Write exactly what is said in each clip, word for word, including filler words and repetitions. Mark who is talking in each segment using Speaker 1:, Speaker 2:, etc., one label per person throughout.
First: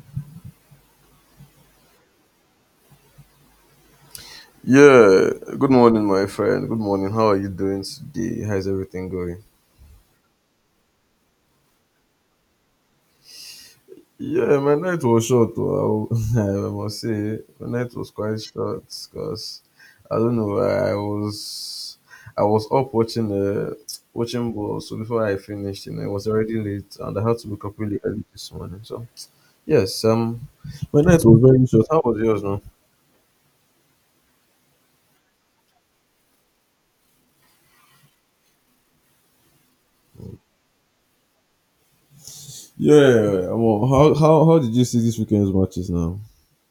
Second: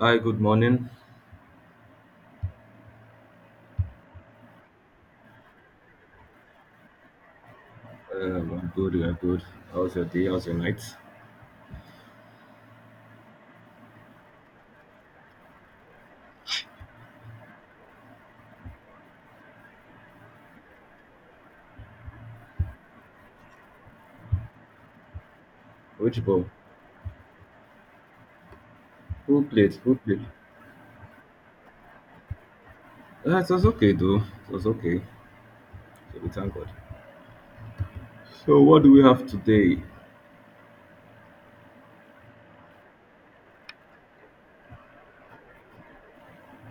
Speaker 1: Hi, good morning.
Speaker 2: Yeah, good morning, my friend. Good morning. How are you doing today?
Speaker 1: Um,
Speaker 2: How's
Speaker 1: I'm good,
Speaker 2: everything
Speaker 1: I'm
Speaker 2: going?
Speaker 1: good. How's your day? How's your night?
Speaker 2: Yeah, my night was short. Well, I will- I must say, my night was quite short because I don't know. I was I was up watching uh, watching ball. So before I finished, you know, it
Speaker 1: Which
Speaker 2: was
Speaker 1: ball?
Speaker 2: already late, and I had to wake up really early this morning. So
Speaker 1: Who played? Who
Speaker 2: yes,
Speaker 1: played?
Speaker 2: um, my night was very short. How was yours, now?
Speaker 1: Uh, it was okay, though. It was okay. So we thank God. So what do we have today?
Speaker 2: Yeah, well, how how how did you see this weekend's matches now?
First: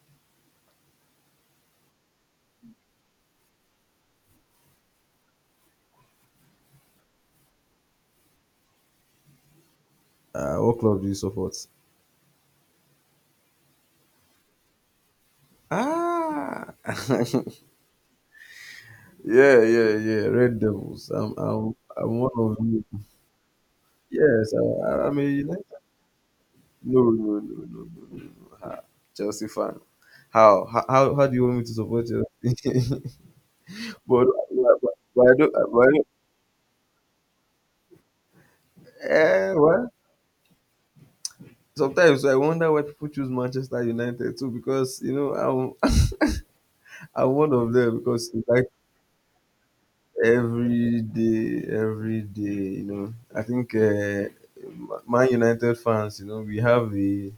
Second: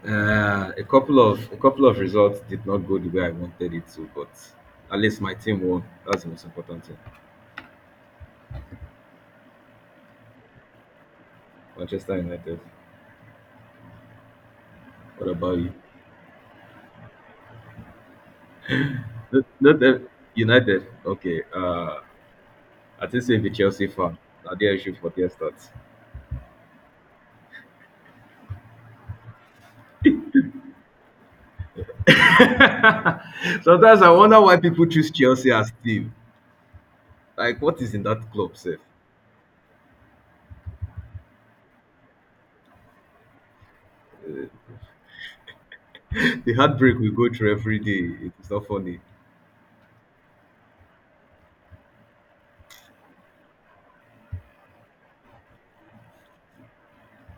Speaker 1: Uh, a couple of a couple of results did not go the way I wanted it to, but at least my team won. That's the most important thing.
Speaker 2: Uh, what club do you support?
Speaker 1: Manchester United. What about you?
Speaker 2: Ah,
Speaker 1: Not,
Speaker 2: yeah,
Speaker 1: not
Speaker 2: yeah,
Speaker 1: that-
Speaker 2: yeah. Red
Speaker 1: United.
Speaker 2: Devils. I'm,
Speaker 1: Okay.
Speaker 2: I'm,
Speaker 1: Uh,
Speaker 2: I'm one of you.
Speaker 1: I think say the Chelsea fan.
Speaker 2: Yes,
Speaker 1: Now
Speaker 2: I,
Speaker 1: they issue
Speaker 2: I-
Speaker 1: for
Speaker 2: I'm a
Speaker 1: their
Speaker 2: United.
Speaker 1: starts.
Speaker 2: No, no, no, no, no, no, no. Ah, Chelsea fan. How, how, how how do you want me to support Chelsea?
Speaker 1: Sometimes I
Speaker 2: but,
Speaker 1: wonder why people
Speaker 2: but,
Speaker 1: choose
Speaker 2: but I
Speaker 1: Chelsea
Speaker 2: don't.
Speaker 1: as
Speaker 2: But I don't
Speaker 1: team. Like, what is in that club, sef?
Speaker 2: eh, what? Sometimes I wonder why people choose Manchester United too, because you know I'm,
Speaker 1: The heartbreak we go
Speaker 2: I'm
Speaker 1: through
Speaker 2: one of
Speaker 1: every
Speaker 2: them
Speaker 1: day,
Speaker 2: because
Speaker 1: it's not funny.
Speaker 2: every day, every day, you know. I think uh, Man United fans, you know, we have a,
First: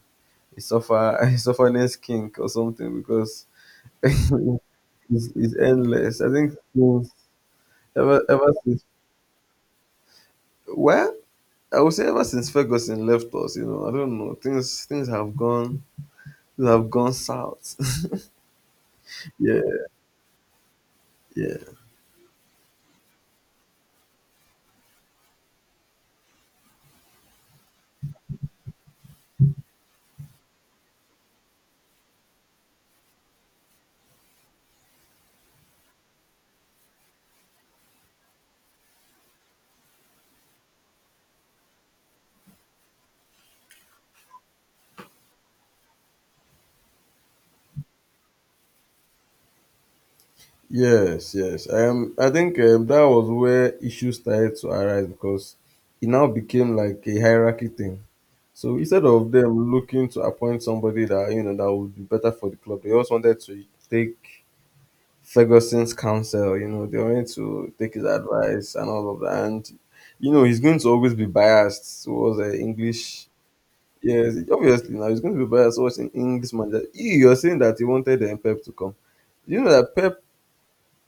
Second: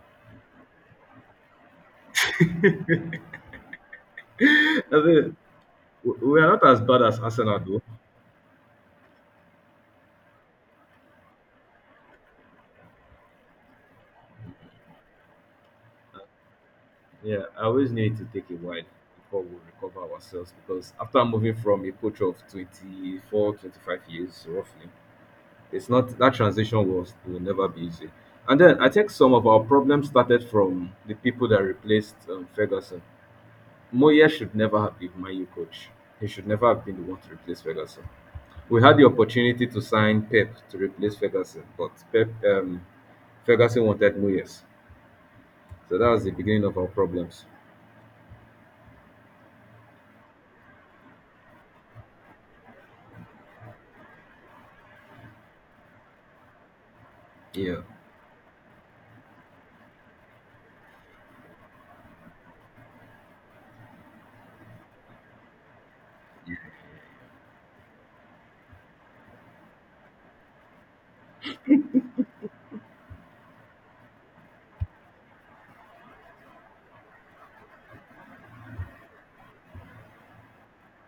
Speaker 2: a suffer a sufferness kink or something because it's,
Speaker 1: I mean,
Speaker 2: it's
Speaker 1: we
Speaker 2: endless. I
Speaker 1: we
Speaker 2: think
Speaker 1: are not as bad
Speaker 2: since-
Speaker 1: as Arsenal, though.
Speaker 2: ever ever since well, I would say ever since Ferguson left us, you know, I don't know, things things have gone things have gone
Speaker 1: Yeah, I
Speaker 2: south.
Speaker 1: always need to take a while before we
Speaker 2: Yeah,
Speaker 1: recover ourselves because after moving
Speaker 2: yeah.
Speaker 1: from a coach of twenty-four, twenty-five years, roughly, it's not that transition was will never be easy. And then I think some of our problems started from the people that replaced um, Ferguson. Moyes should never have been my U coach. He should never have been the one to replace Ferguson. We had the opportunity to sign Pep to replace Ferguson, but Pep um, Ferguson wanted Moyes, so that was the beginning of our problems.
Speaker 2: Yes, yes. Um, I think um, that was where issues started to arise because it now became like a hierarchy
Speaker 1: Yeah,
Speaker 2: thing. So instead of them looking to appoint somebody that you know that would be better for the club, they also wanted to take Ferguson's counsel. You know, they wanted to take his advice and all of that. And you know, he's going to always be biased towards the English. Yes, obviously now he's going to be biased towards an English manager. You, you're saying that he wanted um, Pep to come. You know that Pep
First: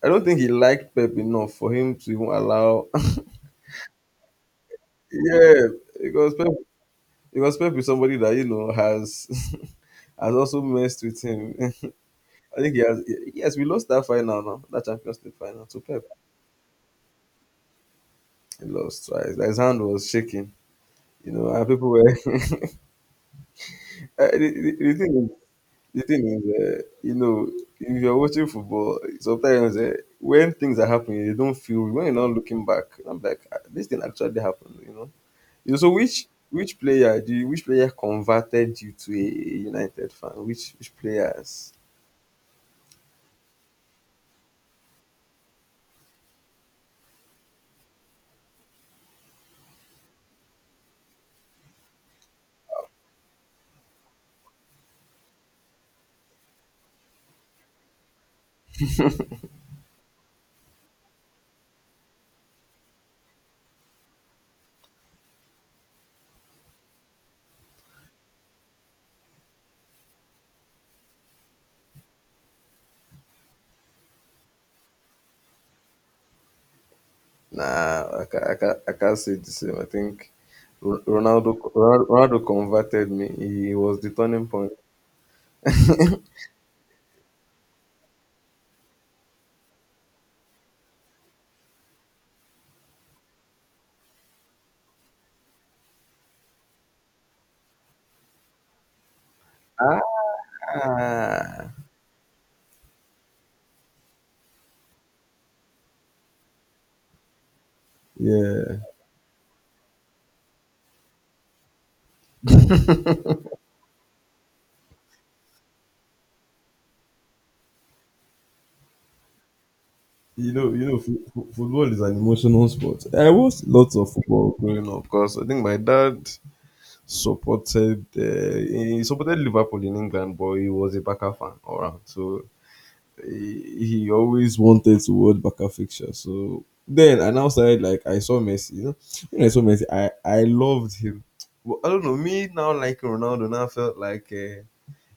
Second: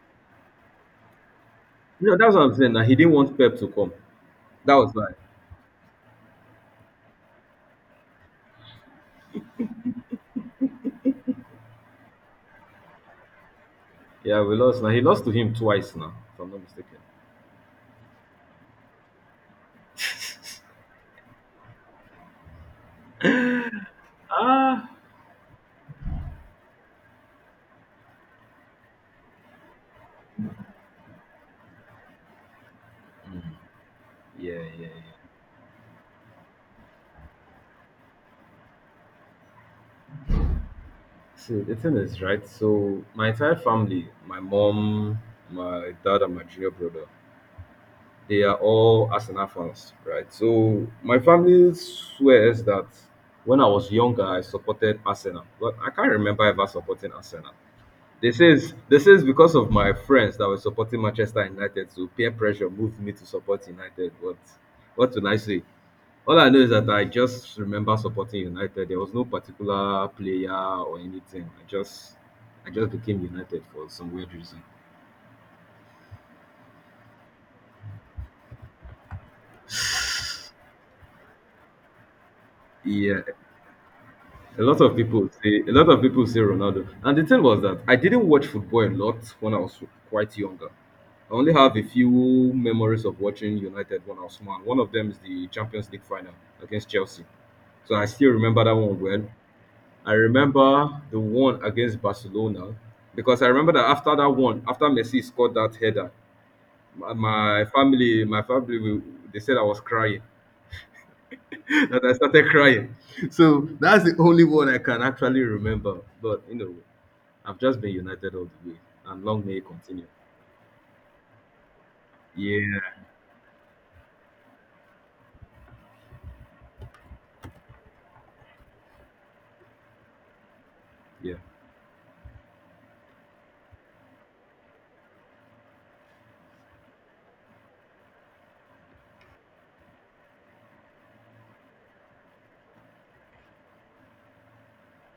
Speaker 2: I don't think he liked Pep enough for him to
Speaker 1: no,
Speaker 2: even
Speaker 1: that's what I'm saying. Now
Speaker 2: allow.
Speaker 1: he didn't want Pep to come. That was why.
Speaker 2: Yeah, because Pep, because Pep is somebody that you know has has also messed with him. I think he has. Yes, we lost that final
Speaker 1: Yeah, we
Speaker 2: now,
Speaker 1: lost.
Speaker 2: that
Speaker 1: Now he
Speaker 2: Champions
Speaker 1: lost to
Speaker 2: League
Speaker 1: him
Speaker 2: final to
Speaker 1: twice.
Speaker 2: Pep.
Speaker 1: Now, if I'm not mistaken.
Speaker 2: He lost twice. Like, his hand was shaking, you know, and people were. Uh, the, the,
Speaker 1: Ah,
Speaker 2: the thing is, the thing is, uh, you know, if you're watching football, sometimes uh, when things are happening, you don't feel when you're not looking back. I'm like, "Ah, this thing actually
Speaker 1: yeah,
Speaker 2: happened,
Speaker 1: yeah,
Speaker 2: you
Speaker 1: yeah.
Speaker 2: know. You so which which player do you, which player converted you to a United fan? Which which
Speaker 1: So
Speaker 2: players?
Speaker 1: the thing is, right? So my entire family, my mom, my dad, and my junior brother, they are all Arsenal fans, right? So my family swears that when I was younger, I supported Arsenal, but I can't remember ever supporting Arsenal. They says this is because of my friends that were supporting Manchester United, so peer pressure moved me to support United. But what can I say? All I know is that I just remember supporting United. There was no particular player or anything. I just I just became United for some weird reason.
Speaker 2: Nah, I can I can I can't say the same. I think Ro- Ronaldo Ronaldo Ronaldo converted
Speaker 1: Yeah.
Speaker 2: me. He was the turning
Speaker 1: A
Speaker 2: point.
Speaker 1: lot of people say a lot of people say Ronaldo. And the thing was that I didn't watch football a lot when I was quite younger. I only have a few memories of watching United when I was small, and one of them is the Champions League final against Chelsea. So I still remember that one well.
Speaker 2: Ah,
Speaker 1: I remember the one against Barcelona because I remember that after that one, after Messi scored that header, my, my family, my family,
Speaker 2: yeah.
Speaker 1: we- they said I was crying, that I started crying. So that's the only one I can actually remember. But you know, I've just been united all the way, and long may it continue.
Speaker 2: You know, you know, fo- fo- football is an emotional
Speaker 1: Yeah,
Speaker 2: sport. I watched lots of football growing up because I think my dad supported uh, he supported Liverpool in England, but he was a Barca
Speaker 1: yeah,
Speaker 2: fan all around. So he, he always wanted to world Baka fixture. So then I now started like I saw Messi. You know, when I saw Messi, I I loved him. But I don't know me now. Like Ronaldo now felt like. Uh,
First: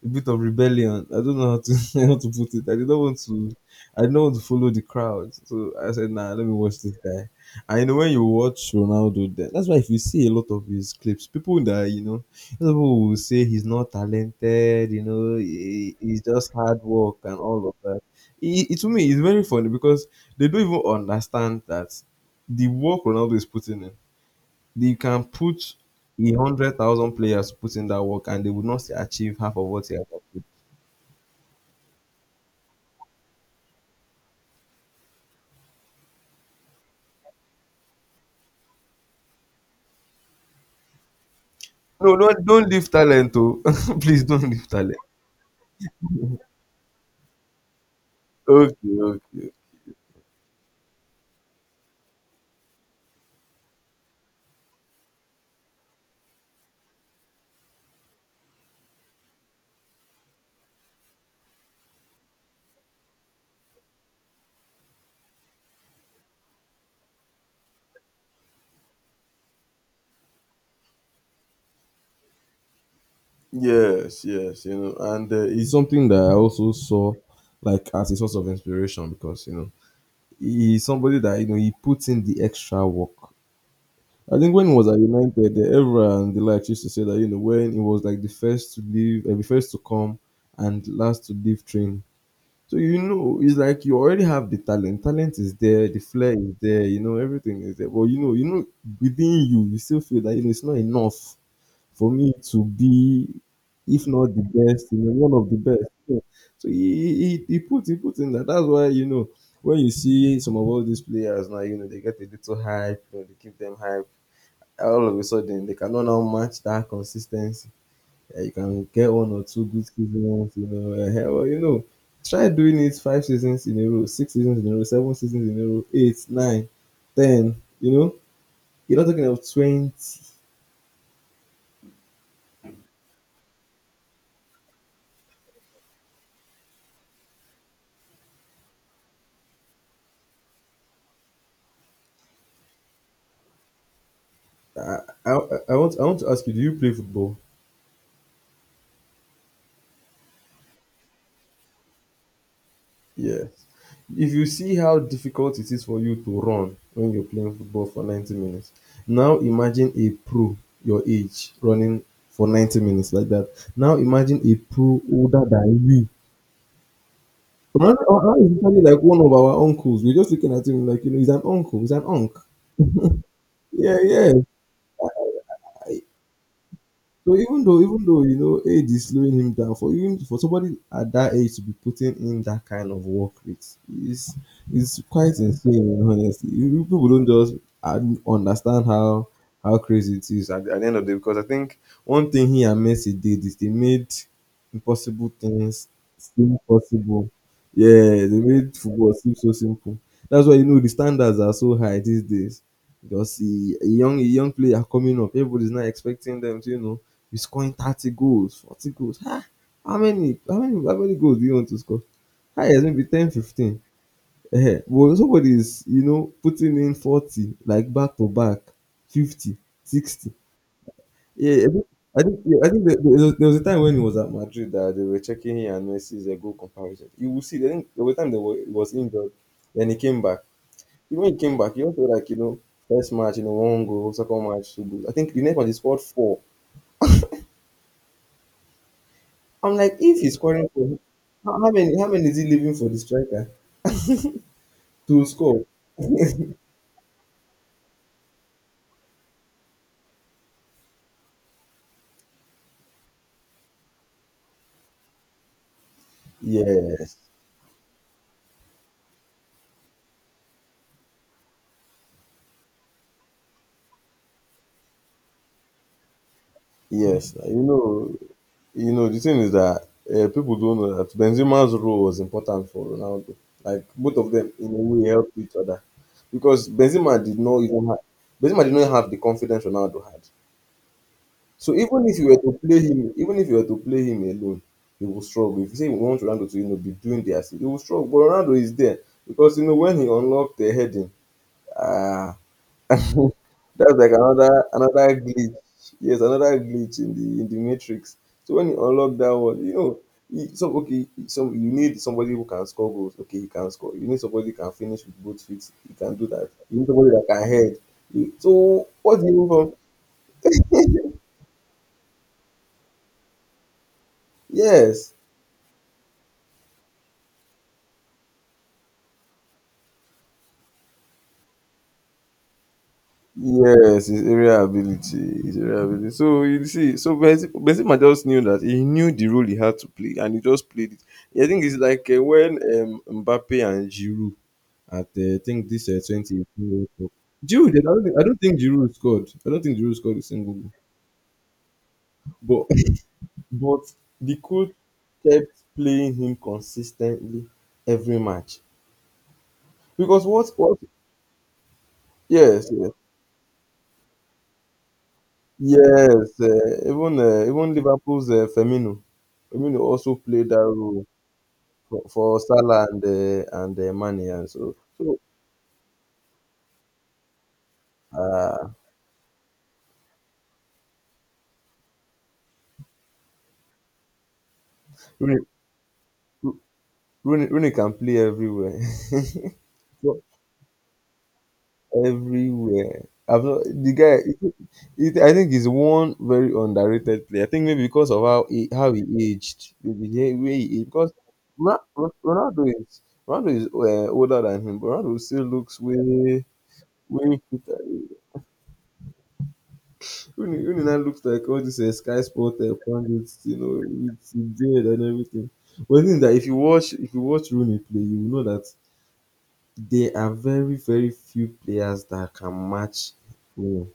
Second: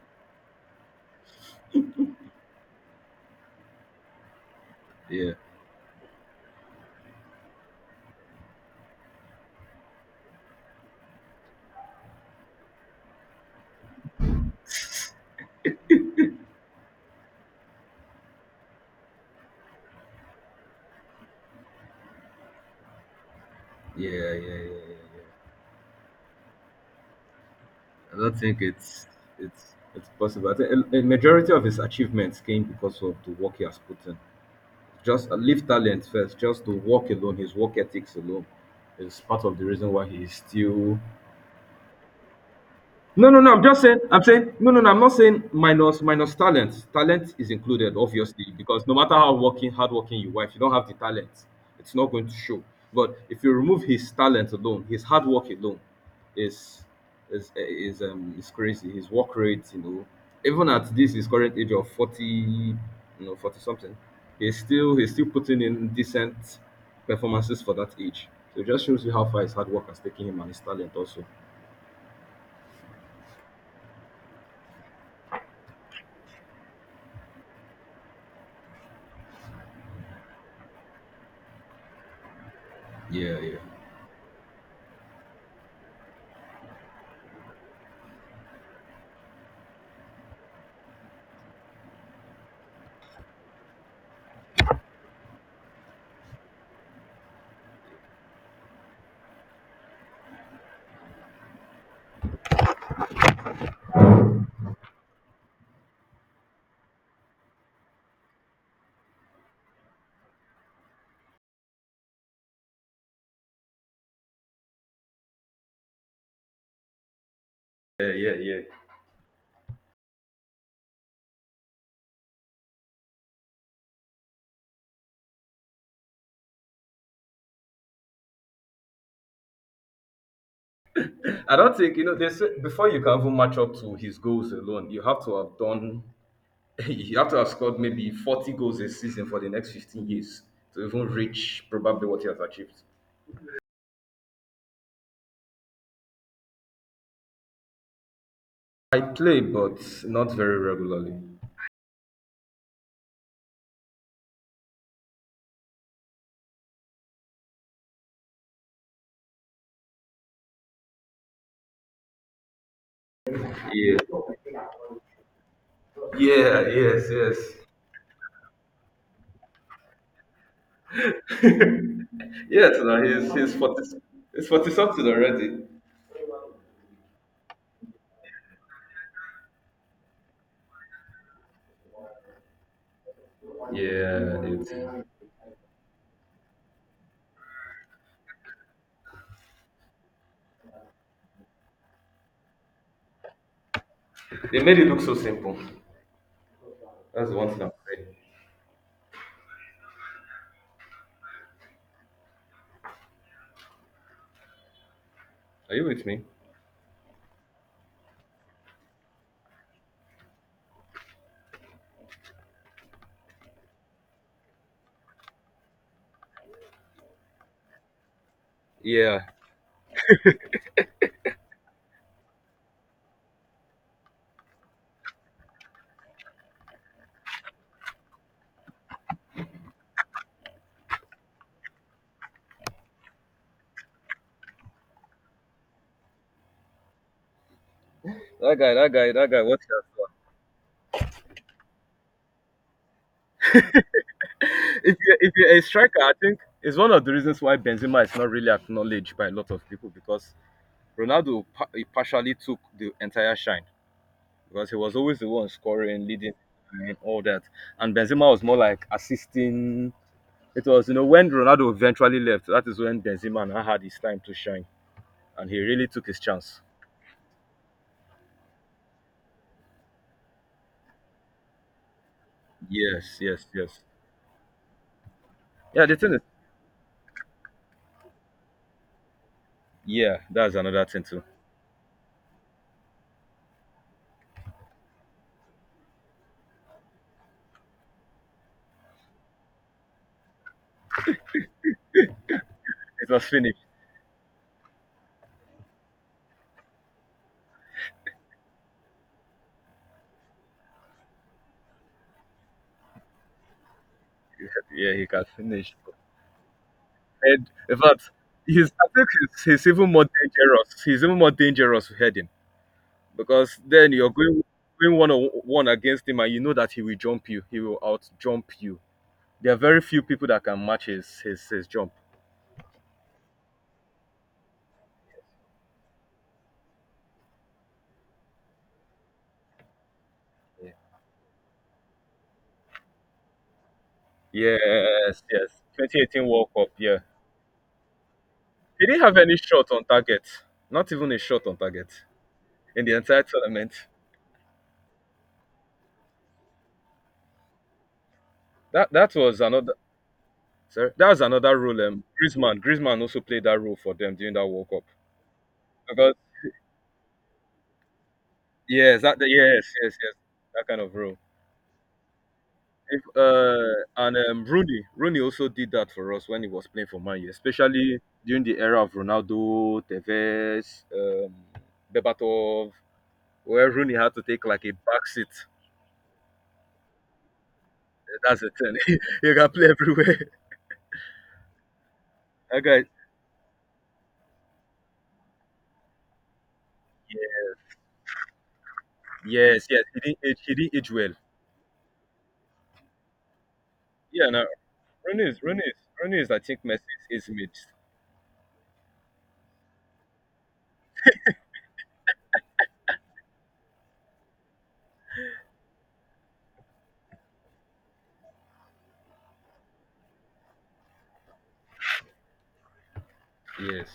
Speaker 2: A bit of rebellion. I don't know how to how to put it. I did not want to I did not want to follow the crowd.
Speaker 1: yeah,
Speaker 2: So I said, nah, let me watch this guy. And you know when you watch Ronaldo then that's why if you see a lot of his clips, people that you know those people will say he's not talented, you know, he, he's just hard work and all of that. It, it to me is very funny because they don't even understand that the work Ronaldo is putting in,
Speaker 1: yeah, yeah, yeah, yeah,
Speaker 2: they can
Speaker 1: yeah.
Speaker 2: put a hundred thousand players to put in that
Speaker 1: I
Speaker 2: work
Speaker 1: don't
Speaker 2: and they
Speaker 1: think
Speaker 2: would not still
Speaker 1: it's
Speaker 2: achieve half of
Speaker 1: it's
Speaker 2: what he has
Speaker 1: it's
Speaker 2: achieved.
Speaker 1: possible. I think a, a majority of his achievements came because of the work he has put in. Just uh, leave talent first, just the work alone, his work ethics alone, is part of the reason why he is still.
Speaker 2: No, don't don't leave
Speaker 1: No,
Speaker 2: talent,
Speaker 1: no, no.
Speaker 2: oh.
Speaker 1: I'm just saying. I'm
Speaker 2: Please don't
Speaker 1: saying
Speaker 2: leave
Speaker 1: no, no, no.
Speaker 2: talent.
Speaker 1: I'm not saying minus minus talent. Talent is included, obviously, because
Speaker 2: Okay,
Speaker 1: no matter how
Speaker 2: okay.
Speaker 1: working, hardworking you are, if you don't have the talent, it's not going to show. But if you remove his talent alone, his hard work alone, is is is um is crazy. His work rate, you know, even at this his current age of forty, you know, forty something, he's still he's still putting in decent performances for that age. So it just shows you how far his hard work has taken him and his talent also.
Speaker 2: Yes, yes, you know, and uh, it's something that I also saw like as a source of inspiration because you know he's somebody that you know he puts in the extra work.
Speaker 1: Yeah, yeah.
Speaker 2: I think when he was at United, the Evra and the likes used to say that you know when he was like the first to leave, uh, the first to come and last to leave train. So you know, it's like you already have the talent. Talent is there, the flair is there, you know, everything is there. But you know, you know, within you, you still feel that you know it's not enough for me to be, if not the best, you know, one of the best. You know. So he, he, he put he put in that. That's why you know when you see some of all these players now, you know they get a little hype, you know, they give them hype. All of a sudden, they cannot now match that consistency.
Speaker 1: Yeah, yeah,
Speaker 2: Yeah, you
Speaker 1: yeah.
Speaker 2: can get one or two good seasons, you know. Eh-heh, well, you know, try doing it five seasons in a row, six seasons in a row, seven seasons in a row, eight, nine, ten. You know, you're not talking of twenty.
Speaker 1: I don't think you know. They say before you can even match up to his goals alone, you have to have done. You have to have scored maybe forty goals a season for the next fifteen years to even reach probably what he has achieved.
Speaker 2: I, I, I want I want to ask you, do you play football?
Speaker 1: I play, but not very regularly.
Speaker 2: Yes. If you see how difficult it is for you to run when you're playing football for ninety minutes, now imagine a pro your age running for ninety minutes like that. Now
Speaker 1: Yeah.
Speaker 2: imagine a pro older than you.
Speaker 1: Yeah. Yes. Yes.
Speaker 2: Man, oh, how is Italy like one of our uncles? We're just looking at him like, you know, he's an uncle, he's an uncle.
Speaker 1: Yes. Now he's he's forty.
Speaker 2: Yeah, yeah.
Speaker 1: He's forty something already.
Speaker 2: So even though even though you know age is slowing him down, for even for somebody at that age to be putting in that kind of work rate
Speaker 1: Yeah.
Speaker 2: is is
Speaker 1: It,
Speaker 2: quite insane. Honestly, You- you people don't just un- understand how how crazy it is at, at the end of the day. Because I think one thing he and Messi did is they made
Speaker 1: they made it look so
Speaker 2: impossible
Speaker 1: simple.
Speaker 2: things seem possible.
Speaker 1: That's the one thing I'm saying.
Speaker 2: Yeah, they made football seem so simple. That's why you know the standards are so high these days. Because the young a young player coming up, everybody's
Speaker 1: Are
Speaker 2: not
Speaker 1: you with me?
Speaker 2: expecting them to you know be scoring thirty goals, forty goals. Ah, how many, how many, how many goals do you want to score? Highest maybe ten, fifteen. Eh, but somebody is, you know, putting in forty, like back to back,
Speaker 1: Yeah.
Speaker 2: fifty, sixty. Yeah, I think, I think, yeah, I think there, there, there was a time when he was at Madrid that they were checking him and Messi's uh, goal comparison. You will see, I think there was a time that he was injured, then he came back. Even when he came back, he also like, you know, first match, you know, one goal, second match, two goals. I think the next one he scored four.
Speaker 1: That guy. That guy. That guy. What he
Speaker 2: I'm
Speaker 1: has
Speaker 2: like,
Speaker 1: done.
Speaker 2: if he's scoring for how, how many how many is he leaving for the striker
Speaker 1: if you
Speaker 2: to
Speaker 1: if you're a
Speaker 2: score?
Speaker 1: striker, I think it's one of the reasons why Benzema is not really acknowledged by a lot of people because Ronaldo pa- he partially took the entire shine because he was always the one scoring, leading, and
Speaker 2: Yes,
Speaker 1: all that. And Benzema was more like assisting. It was, you know when Ronaldo eventually left, that is when Benzema now had his time to shine, and he really took his chance.
Speaker 2: yes. Like, you know, you know. The thing is that uh, people don't know that Benzema's role was important for
Speaker 1: Yes,
Speaker 2: Ronaldo.
Speaker 1: yes, yes.
Speaker 2: Like both of them, in a way, helped each other
Speaker 1: Yeah, the thing is,
Speaker 2: because Benzema did not even have Benzema did not have the confidence Ronaldo
Speaker 1: yeah,
Speaker 2: had.
Speaker 1: that's another thing too.
Speaker 2: So even if you were to play him, even if you were to play him alone, he will struggle. If you say you want Ronaldo to, you know, be doing the assist, he will struggle. But Ronaldo is there because you know when he unlocked the heading. Ah,
Speaker 1: It was finished.
Speaker 2: that's like another another glitch. Yes, another glitch in the in the matrix. So when you unlock that one, you know, you- some okay, some you need somebody who can score goals. Okay, he can score. You need somebody who can
Speaker 1: Yeah,
Speaker 2: finish
Speaker 1: he
Speaker 2: with
Speaker 1: can
Speaker 2: both feet.
Speaker 1: finish.
Speaker 2: He can do that. You need somebody that
Speaker 1: Head.
Speaker 2: can head.
Speaker 1: In fact,
Speaker 2: You-
Speaker 1: he's
Speaker 2: So
Speaker 1: I think
Speaker 2: what do you
Speaker 1: he's,
Speaker 2: move
Speaker 1: he's
Speaker 2: from?
Speaker 1: even more dangerous. He's even more dangerous heading because then you're going going one
Speaker 2: Yes,
Speaker 1: on one against him, and you know that he will jump you. He will out jump you. There are very few people that can match his his, his jump.
Speaker 2: yes, his area ability. His area ability. So you see, so Benzema Benzema just knew that he knew the role he had to play, and he just
Speaker 1: Yeah.
Speaker 2: played it. I think it's like uh, when um, Mbappe and Giroud at
Speaker 1: Yes,
Speaker 2: uh, I
Speaker 1: yes.
Speaker 2: think this uh,
Speaker 1: twenty eighteen
Speaker 2: twenty eighteen
Speaker 1: World Cup.
Speaker 2: World
Speaker 1: Yeah,
Speaker 2: Cup. Giroud, did- I don't, think, I don't think
Speaker 1: he
Speaker 2: Giroud
Speaker 1: didn't have
Speaker 2: scored.
Speaker 1: any
Speaker 2: I don't
Speaker 1: shot
Speaker 2: think
Speaker 1: on
Speaker 2: Giroud scored a
Speaker 1: target.
Speaker 2: single
Speaker 1: Not even a shot on target
Speaker 2: goal. But
Speaker 1: in the entire tournament.
Speaker 2: but the coach kept playing him consistently every match
Speaker 1: That that was another.
Speaker 2: because what what
Speaker 1: Sorry, that was another role. Um, Griezmann,
Speaker 2: yes yes
Speaker 1: Griezmann also played that role for them during that World Cup because
Speaker 2: yes uh, even uh, even Liverpool's uh, Firmino
Speaker 1: yes, that yes,
Speaker 2: Firmino
Speaker 1: yes, yes.
Speaker 2: also played that
Speaker 1: That kind of
Speaker 2: role
Speaker 1: role.
Speaker 2: for, for Salah
Speaker 1: If
Speaker 2: and uh, and
Speaker 1: uh
Speaker 2: uh,
Speaker 1: and
Speaker 2: Mane
Speaker 1: um
Speaker 2: and so
Speaker 1: Rooney,
Speaker 2: so
Speaker 1: Rooney also did that for us when he was playing for Man U, especially during the
Speaker 2: uh,
Speaker 1: era of Ronaldo, Tevez, um Bebatov, where Rooney had to take like a back seat.
Speaker 2: Rooney, Rooney, Rooney can play
Speaker 1: That's the thing.
Speaker 2: everywhere.
Speaker 1: He can play everywhere. That guy.
Speaker 2: Everywhere. I've not, the guy, it, it, I think he's one very underrated player. I
Speaker 1: Yeah,
Speaker 2: think maybe because of how he, how he
Speaker 1: yes,
Speaker 2: aged,
Speaker 1: yes, he
Speaker 2: maybe
Speaker 1: didn't
Speaker 2: the
Speaker 1: age he
Speaker 2: way
Speaker 1: didn't
Speaker 2: he aged.
Speaker 1: age
Speaker 2: Because
Speaker 1: well.
Speaker 2: Ro- Ro- Ronaldo is Ronaldo is uh,
Speaker 1: Yeah,
Speaker 2: older
Speaker 1: no.
Speaker 2: than him, but Ronaldo
Speaker 1: Rooney is
Speaker 2: still
Speaker 1: Rooney is
Speaker 2: looks
Speaker 1: Rooney is I
Speaker 2: way
Speaker 1: think Messi's age
Speaker 2: way
Speaker 1: mate.
Speaker 2: fitter. Uni now looks like all these uh, Sky Sport uh, pundits, you know, with his beard and everything. But the thing is that if you watch if you watch Rooney play, you will know that there are very very few players that can match,
Speaker 1: Yes.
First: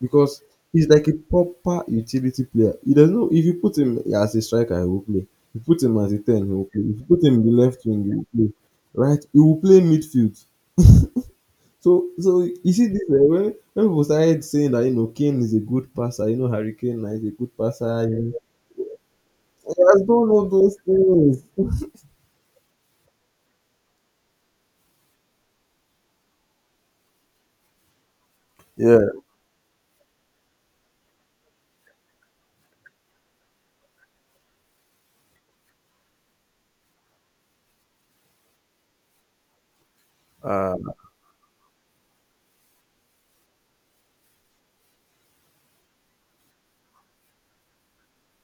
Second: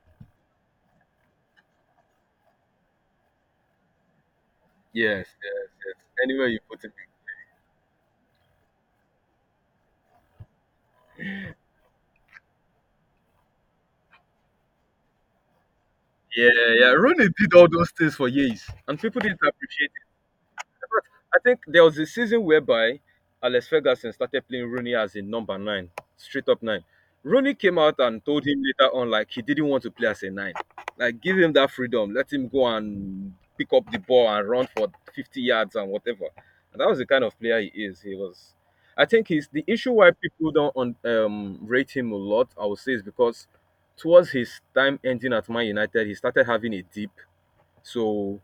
Speaker 2: because he's like a proper utility player. He doesn't know, if you put him as a striker, he will play.
Speaker 1: Yes,
Speaker 2: If you
Speaker 1: yes,
Speaker 2: put
Speaker 1: yes.
Speaker 2: him as a ten,
Speaker 1: Anywhere
Speaker 2: he
Speaker 1: you
Speaker 2: will play.
Speaker 1: put him.
Speaker 2: If you put him in the left wing, he will play. Right? He will play midfield. So so you see this eh, when when people started saying that, you know, Kane is a good passer, you know,
Speaker 1: Yeah,
Speaker 2: Harry
Speaker 1: yeah.
Speaker 2: Kane now is
Speaker 1: Rooney
Speaker 2: a
Speaker 1: did
Speaker 2: good
Speaker 1: all those
Speaker 2: passer, you
Speaker 1: things for
Speaker 2: know,
Speaker 1: years, and people didn't
Speaker 2: he
Speaker 1: appreciate.
Speaker 2: has done all those
Speaker 1: Fact,
Speaker 2: things.
Speaker 1: I think there was a season whereby Alex Ferguson started playing Rooney as a number nine, straight up nine. Rooney came out and told him later
Speaker 2: Yeah.
Speaker 1: on, like, he didn't want to play as a nine. Like, give him that freedom. Let him go and pick up the ball and run for fifty yards and whatever. And that was the kind of player he is. He was. I think he's the issue why people
Speaker 2: Uh,
Speaker 1: don't un, um, rate him a lot, I would say, is because towards his time ending at Man United, he started having a dip. So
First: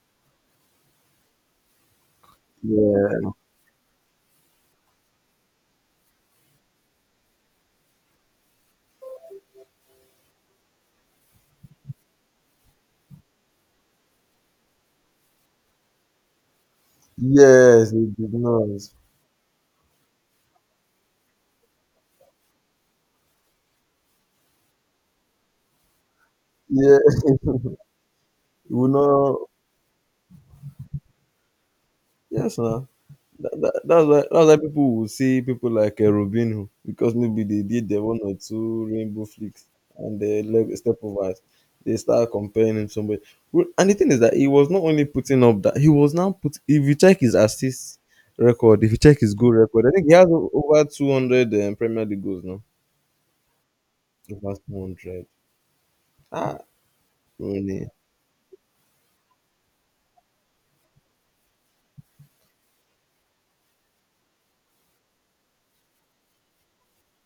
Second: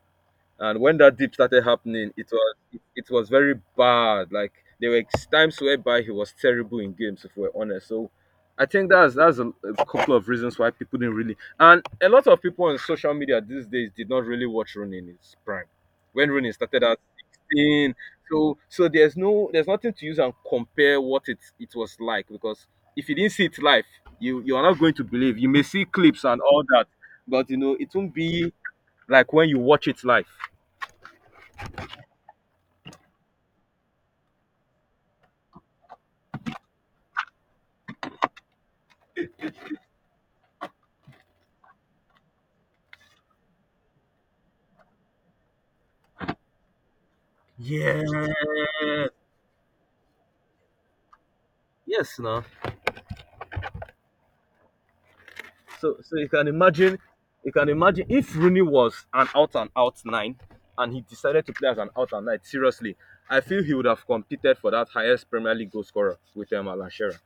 Speaker 1: and when that dip started happening, it was it, it was
Speaker 2: yeah.
Speaker 1: very bad. Like there were times whereby he was terrible in games, if we're honest. So I think that's that's a, a couple of reasons why people didn't really and a lot of people on social media these days did not really watch Rooney in his prime. When Rooney started at
Speaker 2: Yes,
Speaker 1: sixteen.
Speaker 2: he did
Speaker 1: So
Speaker 2: not.
Speaker 1: so there's no there's nothing to use and compare what it it was like because if you didn't see it live, you you are not going to believe. You may see clips and all that,
Speaker 2: Yeah.
Speaker 1: but you know it won't be
Speaker 2: He will
Speaker 1: like
Speaker 2: not
Speaker 1: when you watch it live.
Speaker 2: yes now. That, that, that's why that's why people will see people like uh, Robinho because maybe they did the one or two rainbow flicks and they leg step over it. They start comparing him to somebody. Well, and the thing is that he was not only putting up that he was now put. If you check his assist
Speaker 1: Yeah.
Speaker 2: record, if you check his goal record, I think he has o- over two hundred um, Premier
Speaker 1: Yes,
Speaker 2: League goals
Speaker 1: no.
Speaker 2: now. Over two hundred.
Speaker 1: So so you can
Speaker 2: Ah,
Speaker 1: imagine you can
Speaker 2: really? Y-
Speaker 1: imagine if Rooney was an out and out nine and he decided to play as an out and nine, seriously, I feel he would have competed for that highest Premier League goal scorer with um, Alan Shearer.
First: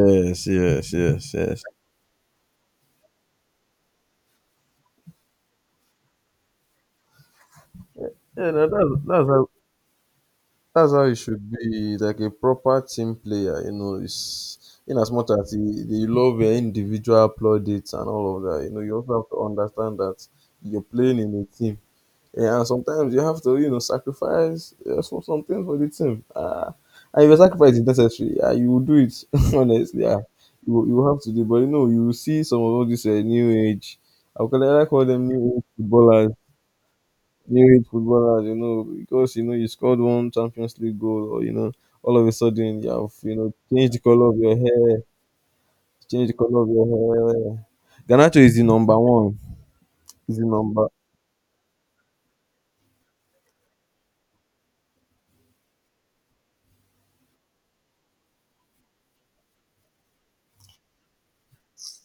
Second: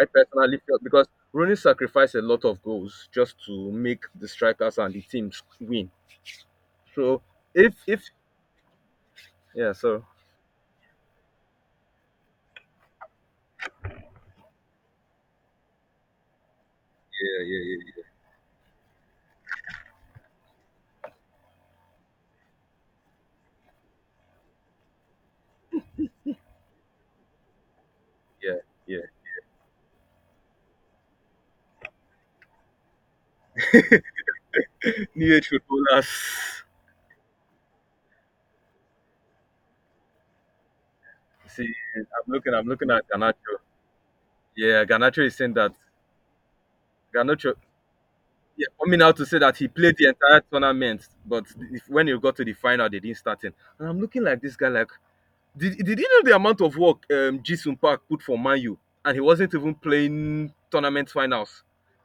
Speaker 1: I personally feel
Speaker 2: yes,
Speaker 1: because
Speaker 2: yes,
Speaker 1: Rooney
Speaker 2: yes.
Speaker 1: sacrificed a lot of goals just to make the strikers and the teams win. So if if
Speaker 2: Yeah, no, that's that's how
Speaker 1: yeah, so
Speaker 2: That's how you should be, like a proper team player. You know, it's in as much as you, you love your individual
Speaker 1: yeah, yeah,
Speaker 2: plaudits
Speaker 1: yeah,
Speaker 2: and all of that. You know, you also have to understand that you're playing in a team, yeah, and sometimes you have to, you know, sacrifice uh, some some things for the team. Ah, and if your sacrifice is necessary, yeah,
Speaker 1: yeah,
Speaker 2: you will do
Speaker 1: yeah, yeah.
Speaker 2: it honestly. Yeah, you will- you will have to do, but you know, you will see some of all this uh, new age. I would call I call them
Speaker 1: New age
Speaker 2: new age
Speaker 1: footballers.
Speaker 2: footballers, new age footballers, you know, because you know you scored one Champions League goal, or you know,
Speaker 1: See, I'm
Speaker 2: all of a
Speaker 1: looking, I'm
Speaker 2: sudden you
Speaker 1: looking at
Speaker 2: have, you know,
Speaker 1: Ganacho.
Speaker 2: changed the color of your
Speaker 1: Yeah,
Speaker 2: hair,
Speaker 1: Garnacho is saying that
Speaker 2: changed the color of your
Speaker 1: Garnacho.
Speaker 2: hair. Ganacho is the
Speaker 1: Yeah,
Speaker 2: number
Speaker 1: coming out to
Speaker 2: one.
Speaker 1: say that he played the
Speaker 2: Is
Speaker 1: entire
Speaker 2: the number
Speaker 1: tournament, but if, when he got to the final, they didn't start him. And I'm looking like this guy, like, did, did you know the amount of work um, Jisun Park put for Manu, and he wasn't even playing tournament finals?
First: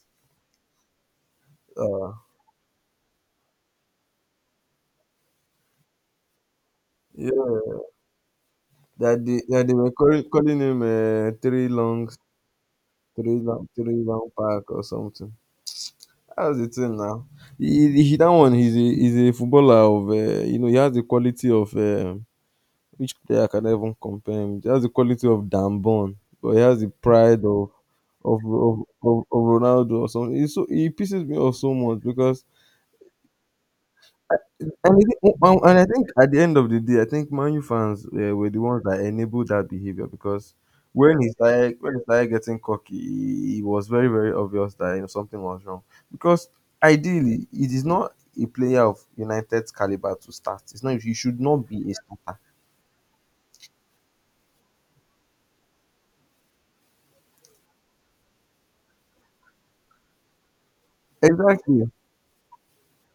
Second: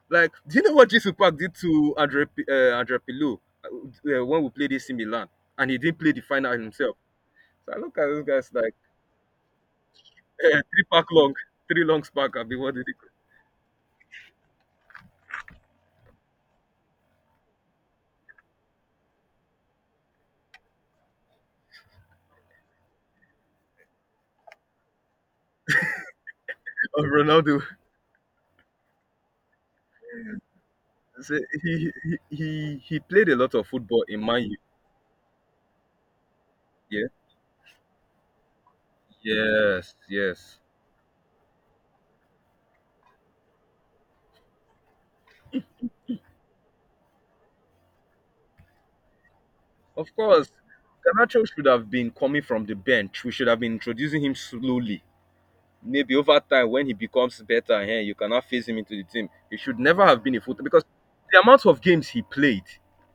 Speaker 1: Like, do you know what Jisun Park did to
Speaker 2: uh
Speaker 1: Andre P- uh, Andre Pilou uh, uh, when we played A C Milan, and he didn't play the final himself? So
Speaker 2: yeah,
Speaker 1: I look at those guys like
Speaker 2: that they that they were calling,
Speaker 1: uh,
Speaker 2: calling him
Speaker 1: three pack
Speaker 2: uh,
Speaker 1: long,
Speaker 2: three
Speaker 1: three
Speaker 2: long,
Speaker 1: long pack. I'll be what did he.
Speaker 2: three long, three long pack or something. That's the thing now. He, he that one, he's a he's a footballer of uh, you know, he has the quality of. Uh, Which player can I even compare him? He has the quality of Dambon, but he has the
Speaker 1: Of
Speaker 2: pride
Speaker 1: Ronaldo.
Speaker 2: of of of, of, of Ronaldo or something. He's so, he pisses
Speaker 1: So
Speaker 2: me off so
Speaker 1: he,
Speaker 2: much
Speaker 1: he
Speaker 2: because
Speaker 1: he he played a lot of football in Man U.
Speaker 2: and, it, and and I think at the end of the day, I
Speaker 1: Yeah.
Speaker 2: think Manu fans uh, were the ones that enabled that
Speaker 1: Yes,
Speaker 2: behavior because
Speaker 1: yes.
Speaker 2: when he started when he started getting cocky, he- it was very very obvious that, you know, something was wrong because ideally it is not a player of United's caliber
Speaker 1: Of
Speaker 2: to
Speaker 1: course,
Speaker 2: start. It's not, you should
Speaker 1: Garnacho should
Speaker 2: not
Speaker 1: have
Speaker 2: be a
Speaker 1: been
Speaker 2: starter.
Speaker 1: coming from the bench. We should have been introducing him slowly. Maybe over time, when he becomes better, eh, you cannot phase him into the team. He should never have been a full because the amount of
Speaker 2: Exactly.
Speaker 1: games he played,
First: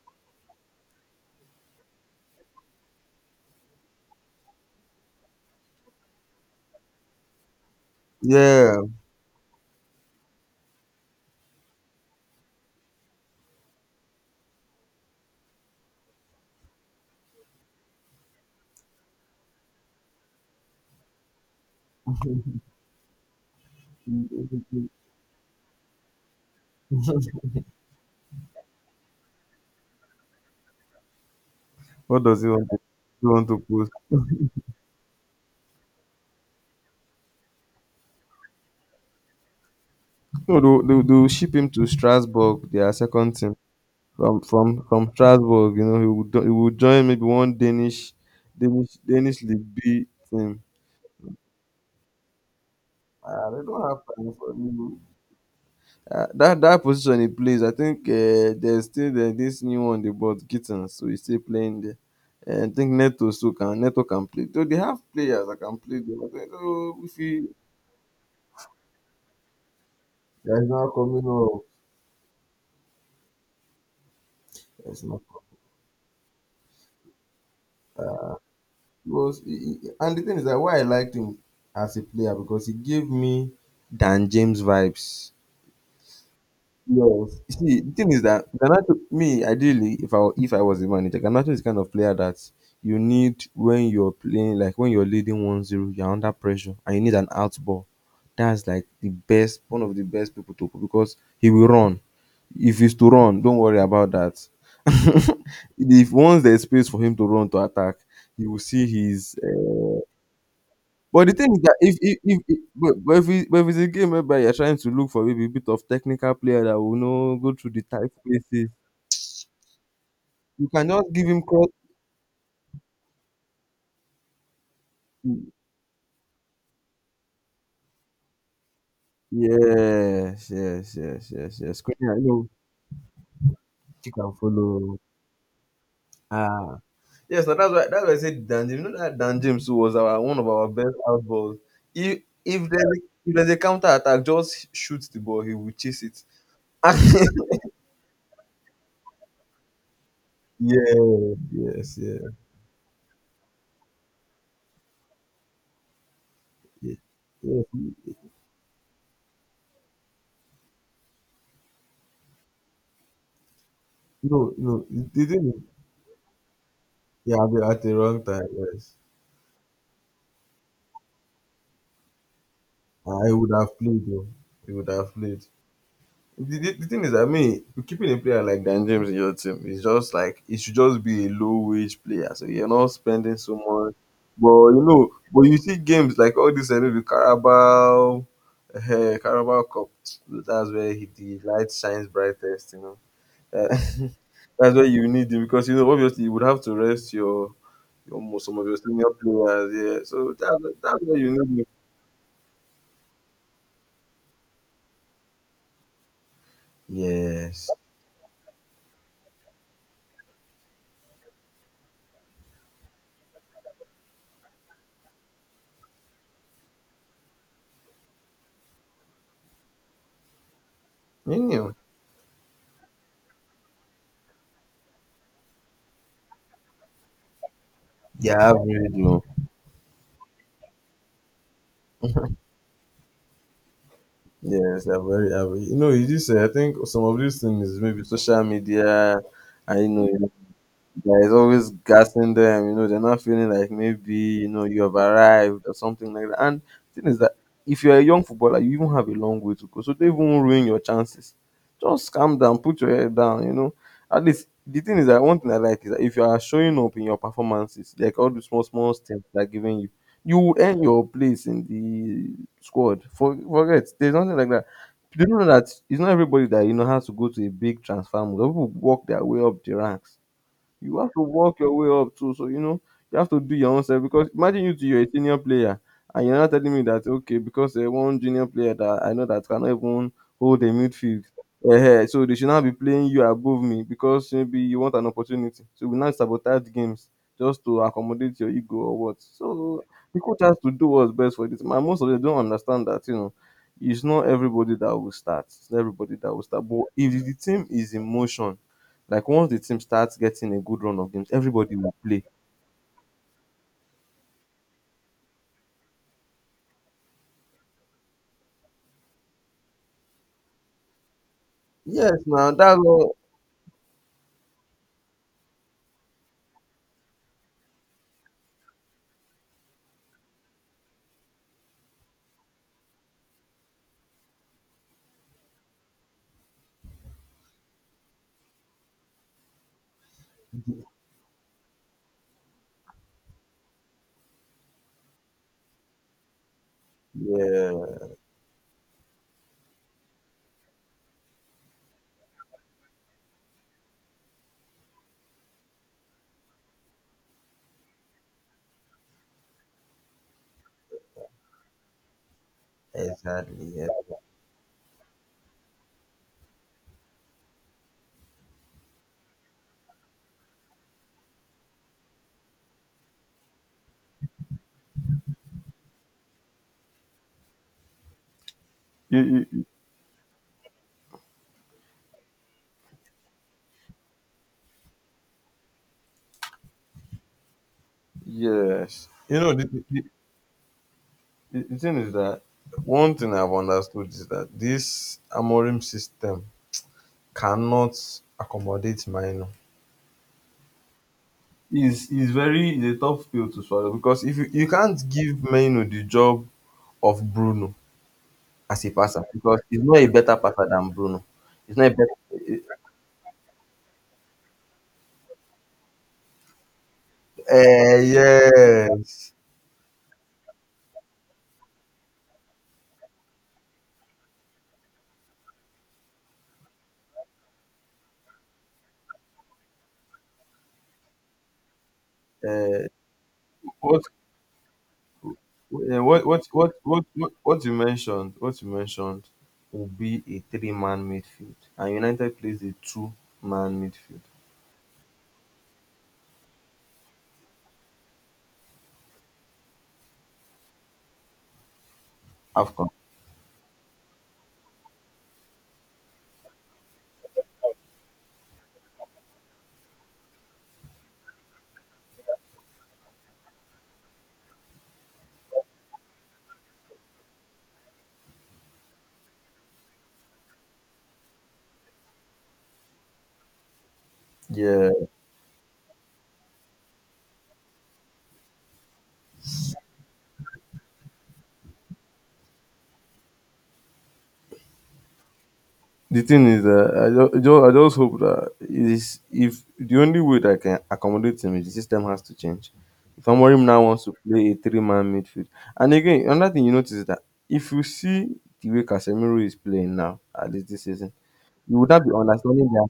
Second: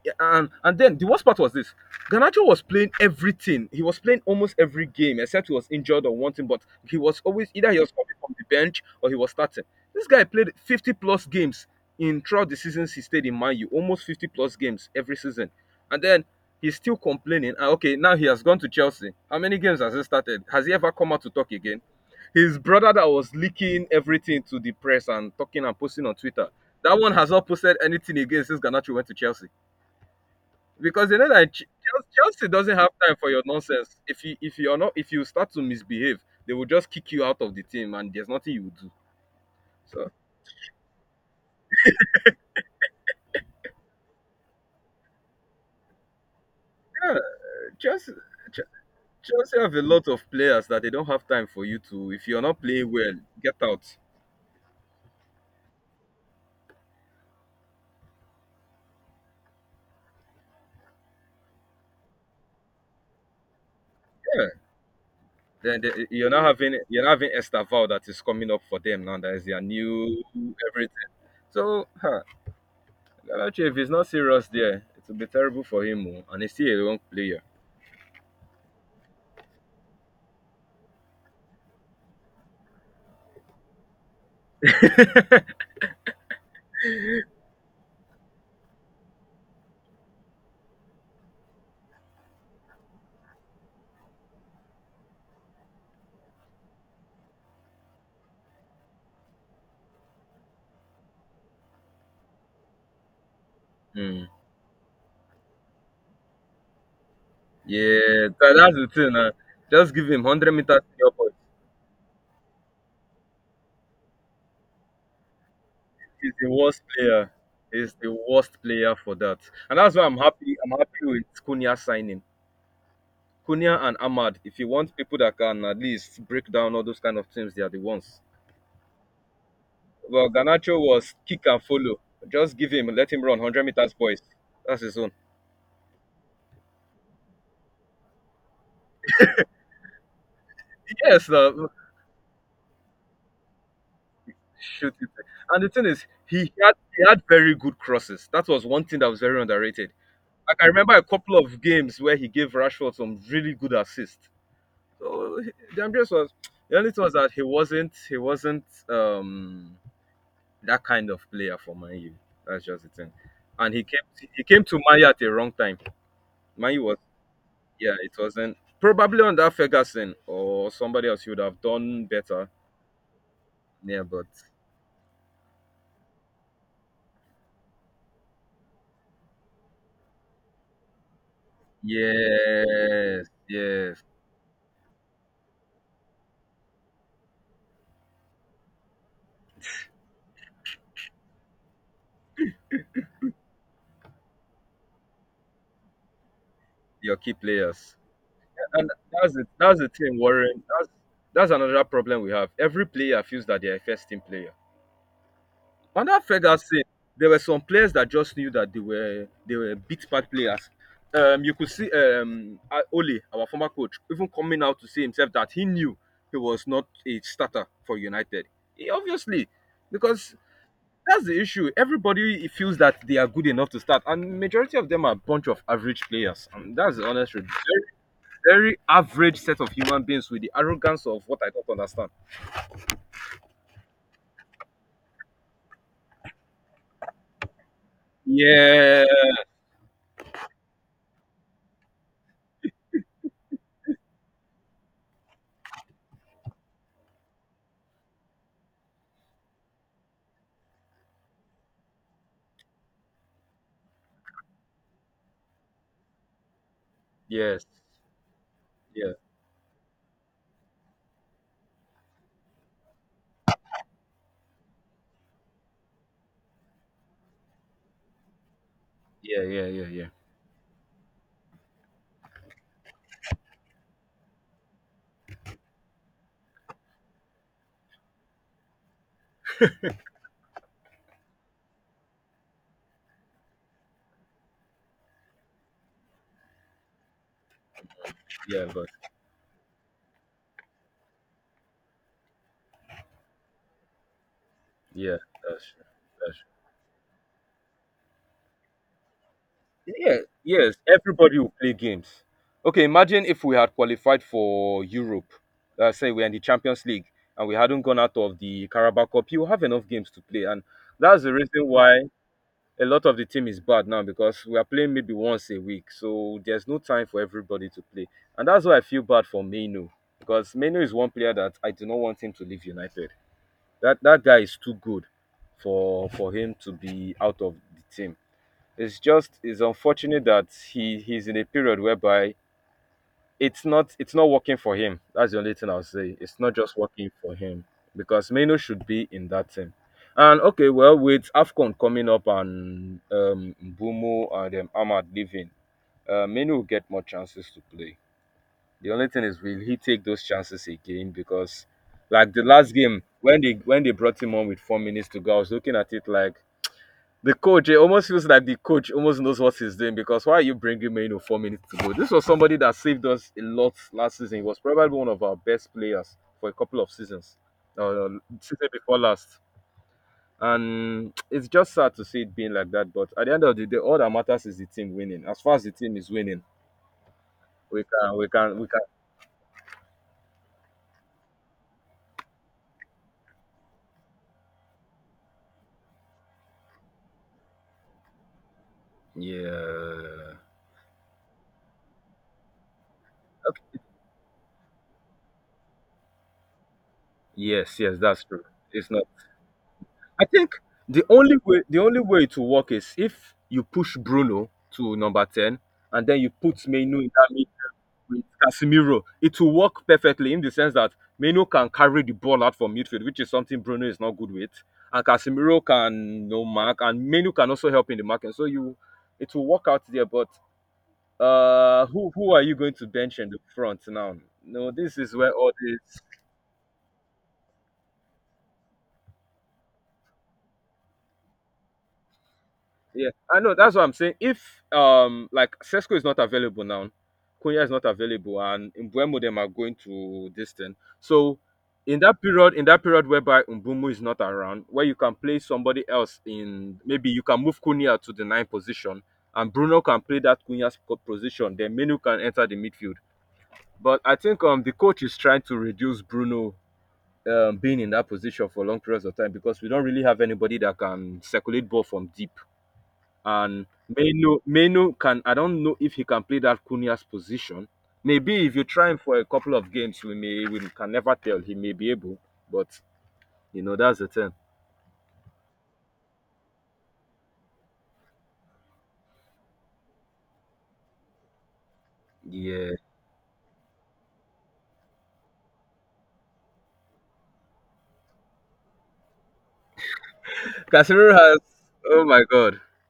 Speaker 1: yeah, and and then the worst part was this: Ganacho was playing everything. He was playing almost every game, except he was injured or one thing. But he was always either he was coming from the
Speaker 2: Yeah.
Speaker 1: bench or he was starting. This guy played fifty plus games in throughout the seasons he stayed in Man U, almost fifty plus games every season, and then he's still complaining. Ah, okay, now he has gone to Chelsea. How many games has he started? Has he ever come out to talk again? His brother that was leaking everything to the press and talking and posting on Twitter. That one has not posted anything again since Ganacho went to Chelsea because they know that Ch- Chel-
Speaker 2: What does he
Speaker 1: Chelsea
Speaker 2: want to,
Speaker 1: doesn't have time
Speaker 2: he
Speaker 1: for your
Speaker 2: want to post?
Speaker 1: nonsense. If you if you're not, if you start to misbehave, they will just kick you out of the team and there's nothing you will do. So
Speaker 2: No, they'll, they'll, they'll ship him to Strasbourg, their second team. From from from Strasbourg, you know, he would he would join
Speaker 1: yeah,
Speaker 2: maybe one Danish
Speaker 1: Chelsea. Ch-
Speaker 2: Danish Danish
Speaker 1: Chelsea have
Speaker 2: League
Speaker 1: a
Speaker 2: B
Speaker 1: lot of
Speaker 2: team.
Speaker 1: players that they don't have time for you to. If you're not playing well,
Speaker 2: Ah,
Speaker 1: get
Speaker 2: they don't
Speaker 1: out.
Speaker 2: have time for you. Uh, that that position he plays, I think uh, there's still the, this new one they bought Gitten, so he's still playing there. And I think Neto, so can Neto can play.
Speaker 1: Yeah,
Speaker 2: So they have players that can
Speaker 1: then
Speaker 2: play
Speaker 1: they,
Speaker 2: there.
Speaker 1: you're
Speaker 2: But I
Speaker 1: not
Speaker 2: think,
Speaker 1: having
Speaker 2: oh,
Speaker 1: you're not
Speaker 2: if
Speaker 1: having
Speaker 2: he,
Speaker 1: Estaval that is coming up for them now. That is their new
Speaker 2: there's not
Speaker 1: everything.
Speaker 2: coming up.
Speaker 1: So huh, Galachi, if he's not serious there, it
Speaker 2: There's
Speaker 1: will
Speaker 2: not.
Speaker 1: be terrible for him. oh, And he's still a young player.
Speaker 2: was he, he, and the thing is that why I liked him as a player, because he gave me Dan James vibes. Yes. You see, the thing is that Garnacho, me ideally, if I if I was a manager, Garnacho is the kind of player that you need when you're playing, like when you're leading one zero, you're under pressure and you need an out ball. That's like the best, one of the best people to, because he will run. If he's to run, don't worry about
Speaker 1: Hmm.
Speaker 2: that. if once there's space for him to run to attack,
Speaker 1: Yeah,
Speaker 2: you
Speaker 1: tha-
Speaker 2: will
Speaker 1: that's
Speaker 2: see
Speaker 1: the thing. Uh,
Speaker 2: his
Speaker 1: just give him a hundred meters to your
Speaker 2: But
Speaker 1: boy.
Speaker 2: the thing is that if if if if but but if it but if it's a game whereby you're trying to look for maybe a bit of
Speaker 1: He's
Speaker 2: technical
Speaker 1: the
Speaker 2: player that
Speaker 1: worst
Speaker 2: will
Speaker 1: player.
Speaker 2: know go through the
Speaker 1: He's
Speaker 2: tight
Speaker 1: the worst
Speaker 2: spaces,
Speaker 1: player for that. And that's why I'm happy.
Speaker 2: you
Speaker 1: I'm happy
Speaker 2: cannot give him
Speaker 1: with
Speaker 2: cross.
Speaker 1: Cunha signing. Cunha and Ahmad. If you want people that can at least break down all those kind of teams, they are the ones. Well,
Speaker 2: Yes,
Speaker 1: Ganacho
Speaker 2: yes,
Speaker 1: was
Speaker 2: yes,
Speaker 1: kick
Speaker 2: yes,
Speaker 1: and
Speaker 2: yes.
Speaker 1: follow.
Speaker 2: Queener, you know,
Speaker 1: Just give him, let him run a hundred meters,
Speaker 2: he
Speaker 1: boys.
Speaker 2: can
Speaker 1: That's
Speaker 2: follow.
Speaker 1: his own.
Speaker 2: Ah. Yes, now that's why that's why I said Dan James. You know that Dan James who was our one of our best out
Speaker 1: Yes,
Speaker 2: balls.
Speaker 1: uh,
Speaker 2: If if there's a, if there's a counter attack, just
Speaker 1: shoot
Speaker 2: shoot
Speaker 1: it.
Speaker 2: the ball, he
Speaker 1: And the
Speaker 2: will
Speaker 1: thing
Speaker 2: chase
Speaker 1: is,
Speaker 2: it.
Speaker 1: he had he had very good crosses. That was one thing that was very underrated. Like I remember a couple
Speaker 2: Yes,
Speaker 1: of
Speaker 2: yes,
Speaker 1: games where
Speaker 2: yes,
Speaker 1: he gave Rashford some really good assists. So he- Andreas was the only
Speaker 2: yes.
Speaker 1: thing was that he
Speaker 2: Yes.
Speaker 1: wasn't he wasn't um that kind of player for Man U. That's just the thing. And he came he
Speaker 2: No,
Speaker 1: came to
Speaker 2: no.
Speaker 1: Man U at the
Speaker 2: The thing
Speaker 1: wrong
Speaker 2: is
Speaker 1: time. Man U was
Speaker 2: Yeah, at the, at the
Speaker 1: yeah, it
Speaker 2: wrong time,
Speaker 1: wasn't
Speaker 2: yes.
Speaker 1: probably under Ferguson or somebody else he would have done better.
Speaker 2: I would have
Speaker 1: Yeah,
Speaker 2: played though.
Speaker 1: but
Speaker 2: He would have played. The, the, the thing is, I mean, keeping a player like Dan James in your team is just like it should just be a low wage player. So you're not
Speaker 1: yes,
Speaker 2: spending so much.
Speaker 1: yes.
Speaker 2: But you know, but you see games like all this, I know, the Carabao, uh, Carabao Cup. That's where he, the light shines brightest. You know, Uh, that's where you need him, because you know obviously you would have to rest
Speaker 1: Your key
Speaker 2: your
Speaker 1: players.
Speaker 2: your most some of your
Speaker 1: And
Speaker 2: senior
Speaker 1: that's the
Speaker 2: players.
Speaker 1: that's the
Speaker 2: Yeah,
Speaker 1: thing,
Speaker 2: so that's
Speaker 1: Warren. That's
Speaker 2: that's where you
Speaker 1: that's
Speaker 2: need him.
Speaker 1: another problem we have. Every player feels that they're a first team player. Under Ferguson, there were some
Speaker 2: Yes.
Speaker 1: players that just knew that they were they were big part players. Um, you could see um uh, Ole, our former coach, even coming out to say himself that he knew he was not a starter for United. He obviously, because that's the issue.
Speaker 2: you
Speaker 1: Everybody feels that they are good enough to start, and majority of them are a bunch of average players. And that's the honest truth,
Speaker 2: they're
Speaker 1: very
Speaker 2: very oh.
Speaker 1: average set of human beings with the arrogance of what I don't understand.
Speaker 2: Yes, they're very average. You know, it is, uh, I think some of these things is maybe social
Speaker 1: Yeah.
Speaker 2: media, I know, there is always gassing them, you know, they're not feeling like maybe, you know, you have arrived or something like that. And the thing is that if you're a young footballer, you even have a long way to go. So they won't ruin your chances. Just calm down, put your head down, you know. At least the thing is that one thing I like is that if you are showing up in your
Speaker 1: Yes.
Speaker 2: performances, like all the small, small
Speaker 1: Yeah.
Speaker 2: steps they're giving you, you will earn your place in the squad. For forget, there's nothing like that. Do you know that it's not everybody that, you know, has to go to a big transfer move. Some people work their way
Speaker 1: Yeah.
Speaker 2: up
Speaker 1: Yeah.
Speaker 2: the
Speaker 1: Yeah. Yeah.
Speaker 2: ranks. You have to work your way up too. So you know you have to do your own self, because imagine you to your senior player and you're not telling me that okay because uh, one junior player that I know that cannot even hold a midfield. Uh, so they should not be playing you above me because maybe you want an opportunity. So we now sabotage games just to accommodate your
Speaker 1: Yeah.
Speaker 2: ego
Speaker 1: But
Speaker 2: or what. So the coach has to do what's best for this. Man, most of them don't understand that you know it's not everybody that will
Speaker 1: yeah,
Speaker 2: start.
Speaker 1: that's
Speaker 2: It's not
Speaker 1: true.
Speaker 2: everybody that
Speaker 1: That's
Speaker 2: will start. But if the team is in motion, like once the team
Speaker 1: true.
Speaker 2: starts
Speaker 1: Yeah.
Speaker 2: getting a
Speaker 1: Yes.
Speaker 2: good run of games,
Speaker 1: Everybody will play
Speaker 2: everybody will
Speaker 1: games.
Speaker 2: play.
Speaker 1: Okay. Imagine if we had qualified for Europe. Let say we're in the Champions League and we hadn't gone out of the Carabao Cup. You have enough games to play, and that's the reason why
Speaker 2: Yes, now that's
Speaker 1: a lot of
Speaker 2: all.
Speaker 1: the team is bad now because we are playing maybe once a week, so there's no time for everybody to play, and that's why I feel bad for Meno because Meno is one player that I do not want him to leave United. That that guy is too good for for him to be out of the team. It's just it's unfortunate that he he's in a period whereby it's not it's not working for him. That's the only thing I'll say. It's not just working for him
Speaker 2: Yeah,
Speaker 1: because Meno should be in that team. And okay, well, with Afcon coming up and um, Bumo and um, Ahmad leaving, uh, Meno will get more chances to play. The only thing is, will he take those chances again? Because like the last game when they
Speaker 2: exactly.
Speaker 1: when
Speaker 2: Yeah.
Speaker 1: they brought him on with four minutes to go, I was looking at it like the coach, it almost feels like the coach almost knows what he's doing because why are you bringing Maino four minutes to go? This was somebody that saved us a lot last season. He was probably one of our best players for a couple of seasons, uh, season before last.
Speaker 2: You- you-
Speaker 1: And it's just sad to see it being like that. But at the end of the day, all that matters is the team winning. As far as the team is winning, we can, we can, we can.
Speaker 2: Yes. You know, the, the, the the thing is that one thing I've understood is that this Amorim system cannot accommodate Mino.
Speaker 1: Yeah.
Speaker 2: Is is very is a tough pill to
Speaker 1: Okay.
Speaker 2: swallow because if you, you can't give Mino the job of Bruno
Speaker 1: Yes, yes, that's true.
Speaker 2: as
Speaker 1: It's
Speaker 2: a
Speaker 1: not.
Speaker 2: passer, because he's not a
Speaker 1: I
Speaker 2: better
Speaker 1: think
Speaker 2: passer than
Speaker 1: the
Speaker 2: Bruno.
Speaker 1: only way
Speaker 2: He's
Speaker 1: the
Speaker 2: not a
Speaker 1: only
Speaker 2: better.
Speaker 1: way it will work is if you push Bruno to number ten and then you put Menu in that mid
Speaker 2: Uh,
Speaker 1: with Casemiro.
Speaker 2: yes.
Speaker 1: It will work perfectly in the sense that Menu can carry the ball out from midfield, which is something Bruno is not good with, and Casemiro can no mark, and Menu can also help in the marking. So you, it will work out there. But uh, who who are you going to
Speaker 2: uh,
Speaker 1: bench in the front
Speaker 2: what,
Speaker 1: now? No, this is where all this.
Speaker 2: uh, what what what what what what you mentioned what you mentioned will be a three man midfield and United plays a two
Speaker 1: Yeah, I know.
Speaker 2: man
Speaker 1: That's what I'm saying.
Speaker 2: midfield.
Speaker 1: If um like Sesco is not available now, Konya is not available, and Mbuemo them are going to this thing. So in that period, in that
Speaker 2: Afcon.
Speaker 1: period whereby Mbumu is not around, where you can play somebody else in, maybe you can move Konya to the nine position, and Bruno can play that Kunya's po- position. Then Menu can enter the midfield. But I think um the coach is trying to reduce Bruno um, being in that position for long periods of time because we don't really have anybody that can circulate ball from deep, and Menu Menu
Speaker 2: Yeah.
Speaker 1: can, I don't know if he can play that Cunha's position. Maybe if you try him for a couple of games, we may, we can never tell. He may be able, but you know that's the thing.
Speaker 2: The thing is that I just, I ju- I just hope that it is, if the only way that I can accommodate him is the system has to
Speaker 1: Yeah,
Speaker 2: change. If Amorim now wants to play a three man midfield. And again, another thing you notice is that if you see the way Casemiro is playing now, at least this season,
Speaker 1: Casemiro has.
Speaker 2: you would not
Speaker 1: Oh
Speaker 2: be
Speaker 1: my God,
Speaker 2: understanding that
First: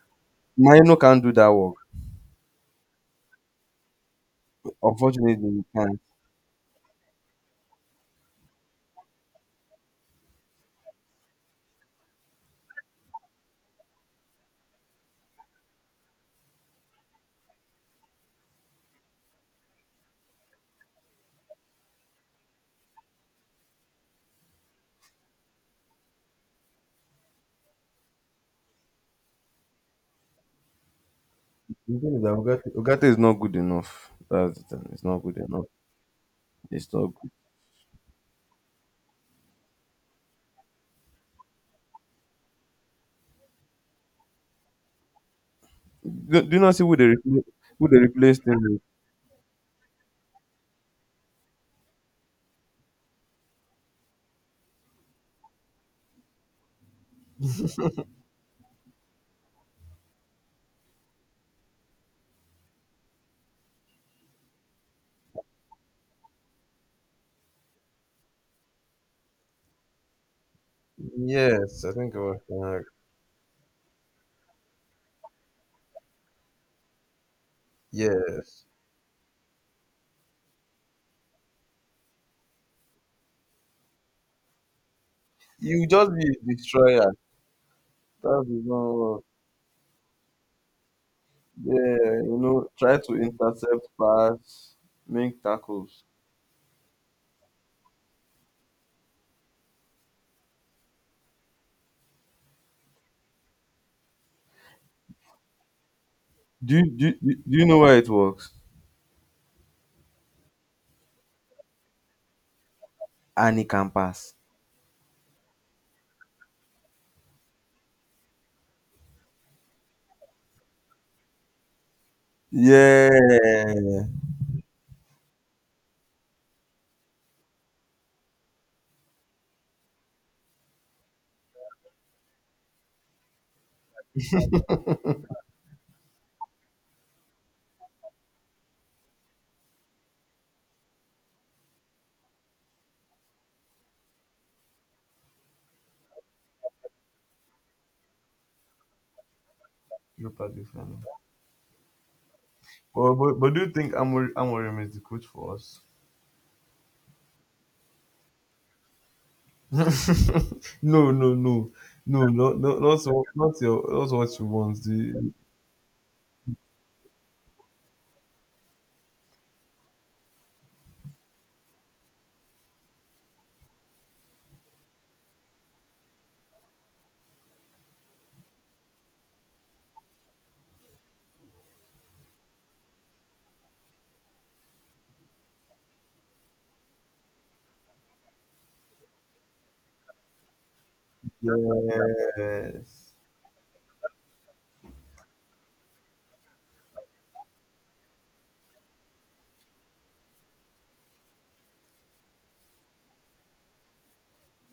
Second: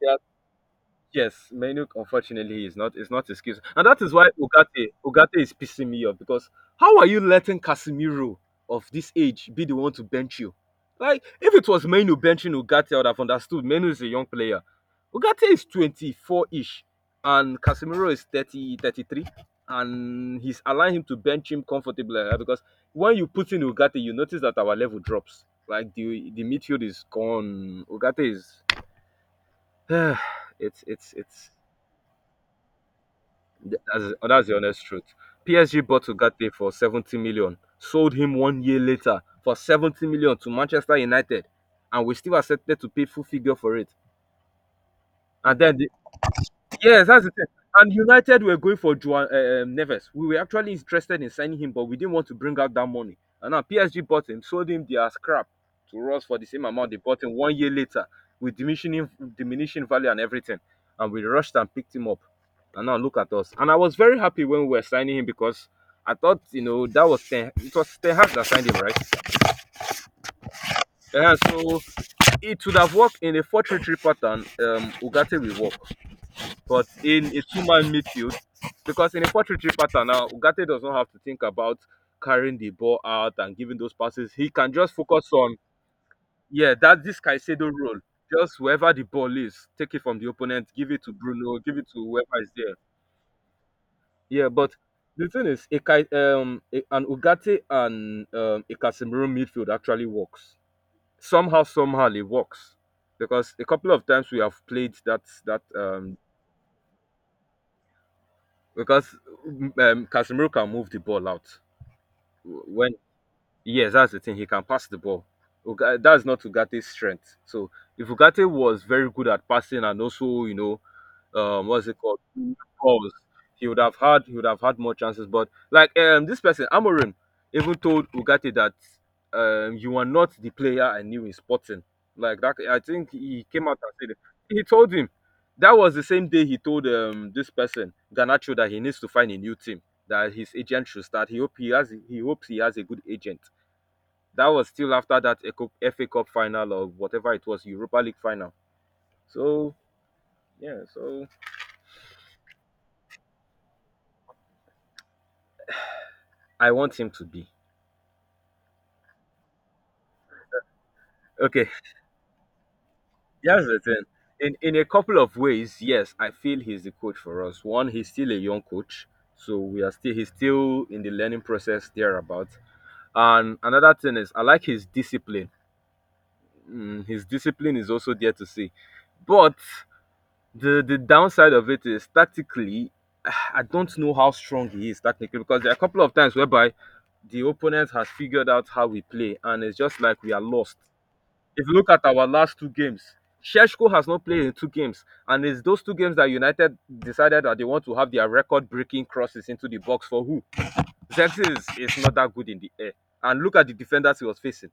Speaker 1: he.
Speaker 2: Mino can't do
Speaker 1: Yes,
Speaker 2: that work.
Speaker 1: Menuk unfortunately is not is not excuse. And that is why Ugate Ugate
Speaker 2: Unfortunately,
Speaker 1: is
Speaker 2: you
Speaker 1: pissing
Speaker 2: can't.
Speaker 1: me off because how are you letting Casemiro of this age be the one to bench you? Like if it was Menu benching Ugate, I would have understood. Menu is a young player. Ugate is twenty-four-ish and Casemiro is thirty thirty three, and he's allowing him to bench him comfortably like that because when you put in Ugate, you notice that our level drops. Like the the midfield is gone. Ugate is it's it's it's
Speaker 2: The thing is that Ugarte, Ugarte is not good enough.
Speaker 1: that's, oh, that's the
Speaker 2: That's the
Speaker 1: honest
Speaker 2: thing. It's
Speaker 1: truth.
Speaker 2: not good enough.
Speaker 1: P S G bought Ugarte for
Speaker 2: It's not.
Speaker 1: seventy
Speaker 2: Good.
Speaker 1: million, sold him one year later for seventy million to Manchester United, and we still accepted to pay full figure for it. And then
Speaker 2: Do, do you not see who they
Speaker 1: yes, that's the
Speaker 2: replace?
Speaker 1: thing.
Speaker 2: Who
Speaker 1: And
Speaker 2: they
Speaker 1: United
Speaker 2: replaced
Speaker 1: were
Speaker 2: him
Speaker 1: going
Speaker 2: with?
Speaker 1: for Juan uh, um, Neves. We were actually interested in signing him, but we didn't want to bring out that money. And now P S G bought him, sold him their scrap to us for the same amount they bought him one year later, with diminishing diminishing value and everything. And we rushed and picked him up. And now look at us. And I was very happy when we were signing him because I thought, you know, that was ten. It was Ten Hag that signed him, right? And so
Speaker 2: Yes, I think it was Ten
Speaker 1: it would
Speaker 2: Hag.
Speaker 1: have worked in a four-three-three pattern. Um, Ugarte will work. But in a two man midfield,
Speaker 2: Yes.
Speaker 1: because in a four three three pattern now, Ugarte does not have to think about carrying the ball out and giving those passes. He can just focus on,
Speaker 2: You just be a
Speaker 1: yeah, that's
Speaker 2: destroyer.
Speaker 1: this Caicedo role.
Speaker 2: That
Speaker 1: Just
Speaker 2: is not
Speaker 1: wherever the
Speaker 2: what-
Speaker 1: ball is, take it from the opponent, give it to Bruno, give it to
Speaker 2: yeah, you
Speaker 1: whoever is
Speaker 2: know,
Speaker 1: there.
Speaker 2: try to intercept
Speaker 1: Yeah,
Speaker 2: pass,
Speaker 1: but the
Speaker 2: make
Speaker 1: thing is, a,
Speaker 2: tackles.
Speaker 1: Cai- um, a, an Ugarte and um, a Casemiro midfield actually works. Somehow, somehow, it works because a couple of times we have played that that um,
Speaker 2: Do you do, you- do you know why it works?
Speaker 1: because mm, um, Casemiro can move the ball out. When
Speaker 2: And he can
Speaker 1: yes, that's the
Speaker 2: pass.
Speaker 1: thing. He can pass the ball. Uga- That's not Ugate's strength. So if Ugate was very good at passing and also you know um what's it called balls. He
Speaker 2: Yeah.
Speaker 1: would have had he would have had more chances. But like um this person, Amorim, even told Ugarte that um you are not the player I knew in sporting. Like that I think he came out and said it. He told him that was the same day he told um this person, Ganacho, that he needs to find a new team, that his agent should start. He hope he has he hopes he has a good agent. That was still after that Eco- F A Cup final or whatever it was, Europa League final. So
Speaker 2: Look at this
Speaker 1: yeah,
Speaker 2: one.
Speaker 1: so
Speaker 2: But, but, but do you think Amorim, Amorim is the coach for us?
Speaker 1: I want him to be.
Speaker 2: No, no,
Speaker 1: Okay,
Speaker 2: no. No, not not not so not
Speaker 1: that's the
Speaker 2: your
Speaker 1: thing.
Speaker 2: not what you
Speaker 1: In in
Speaker 2: want.
Speaker 1: a couple
Speaker 2: The,
Speaker 1: of ways, yes, I feel he's the coach for us. One, he's still a young coach, so we are still he's still in the learning process thereabout. And another thing is, I like his discipline. Mm, his discipline is also there to see, but the the downside of it is tactically, I don't know how strong he is tactically because there are a couple of times whereby the opponent has figured out how we play, and it's just like we are lost. If you look at our last two games,
Speaker 2: yes.
Speaker 1: Sheshko has not played in two games, and it's those two games that United decided that they want to have their record-breaking crosses into the box for who? Zexi is, is not that good in the air. And look at the defenders he was facing.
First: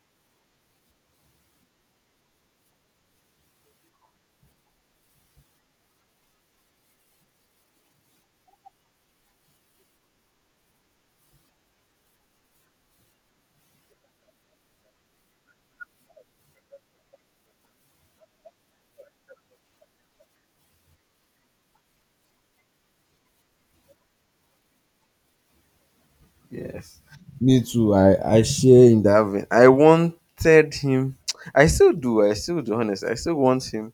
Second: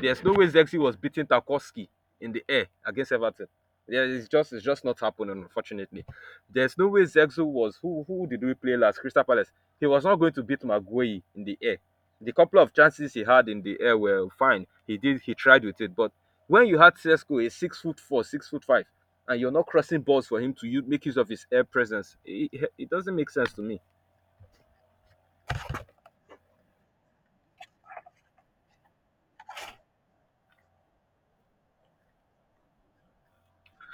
Speaker 1: There's no way Zexi was beating Tarkowski in the air against Everton. Yeah, it's just it's just not happening, unfortunately. There's no way Zexo was who who did we play last? Crystal Palace. He was not going to beat Maguire in the air. The couple of chances he had in the air were fine. He did he tried with it, but when you had Cesco, a six foot four, six foot five, and you're not crossing balls for him to use make use of his air presence, it, it doesn't make sense to me.
Speaker 2: Yes. Me too. I I share in that vein. I wanted him I still do, I still do honest. I still want him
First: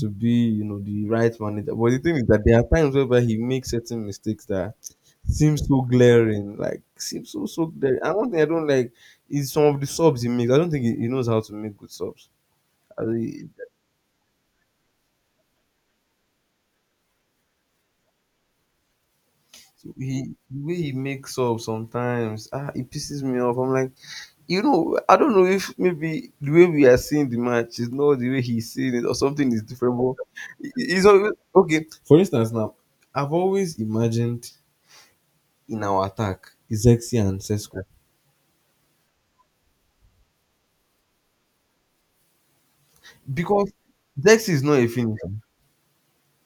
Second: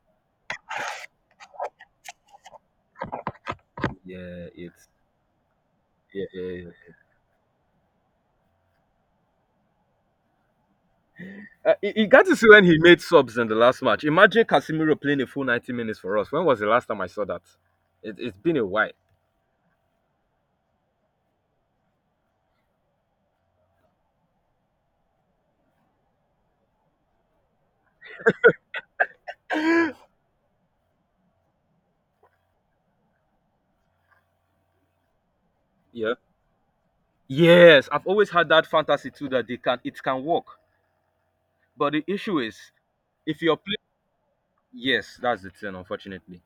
Speaker 2: to be, you know, the right manager. But the thing is that there are times whereby he makes certain mistakes
Speaker 1: Yeah,
Speaker 2: that
Speaker 1: it's
Speaker 2: seem so
Speaker 1: yeah, yeah,
Speaker 2: glaring, like
Speaker 1: yeah.
Speaker 2: seem so so glaring. And one thing I don't like is some of the subs he makes. I don't think he, he knows how to
Speaker 1: Uh,
Speaker 2: make good
Speaker 1: you you got
Speaker 2: subs.
Speaker 1: to see when he made
Speaker 2: I,
Speaker 1: subs in the last match. Imagine Casemiro playing a full ninety minutes for us. When was the last time I saw that? It, it's been a while.
Speaker 2: So he the way he makes up sometimes, ah, it pisses me off. I'm like, you know, I don't know if maybe the way we are seeing the match is not the way he's seeing it, or something is different. But it- it's always okay. For instance, now I've always imagined in our
Speaker 1: Yeah.
Speaker 2: attack Zexi and Sesko
Speaker 1: Yes, I've always had that fantasy too that they can it can work. But the issue is if you're
Speaker 2: because
Speaker 1: playing
Speaker 2: Zexi is not a
Speaker 1: yes,
Speaker 2: finisher.
Speaker 1: that's the thing, unfortunately.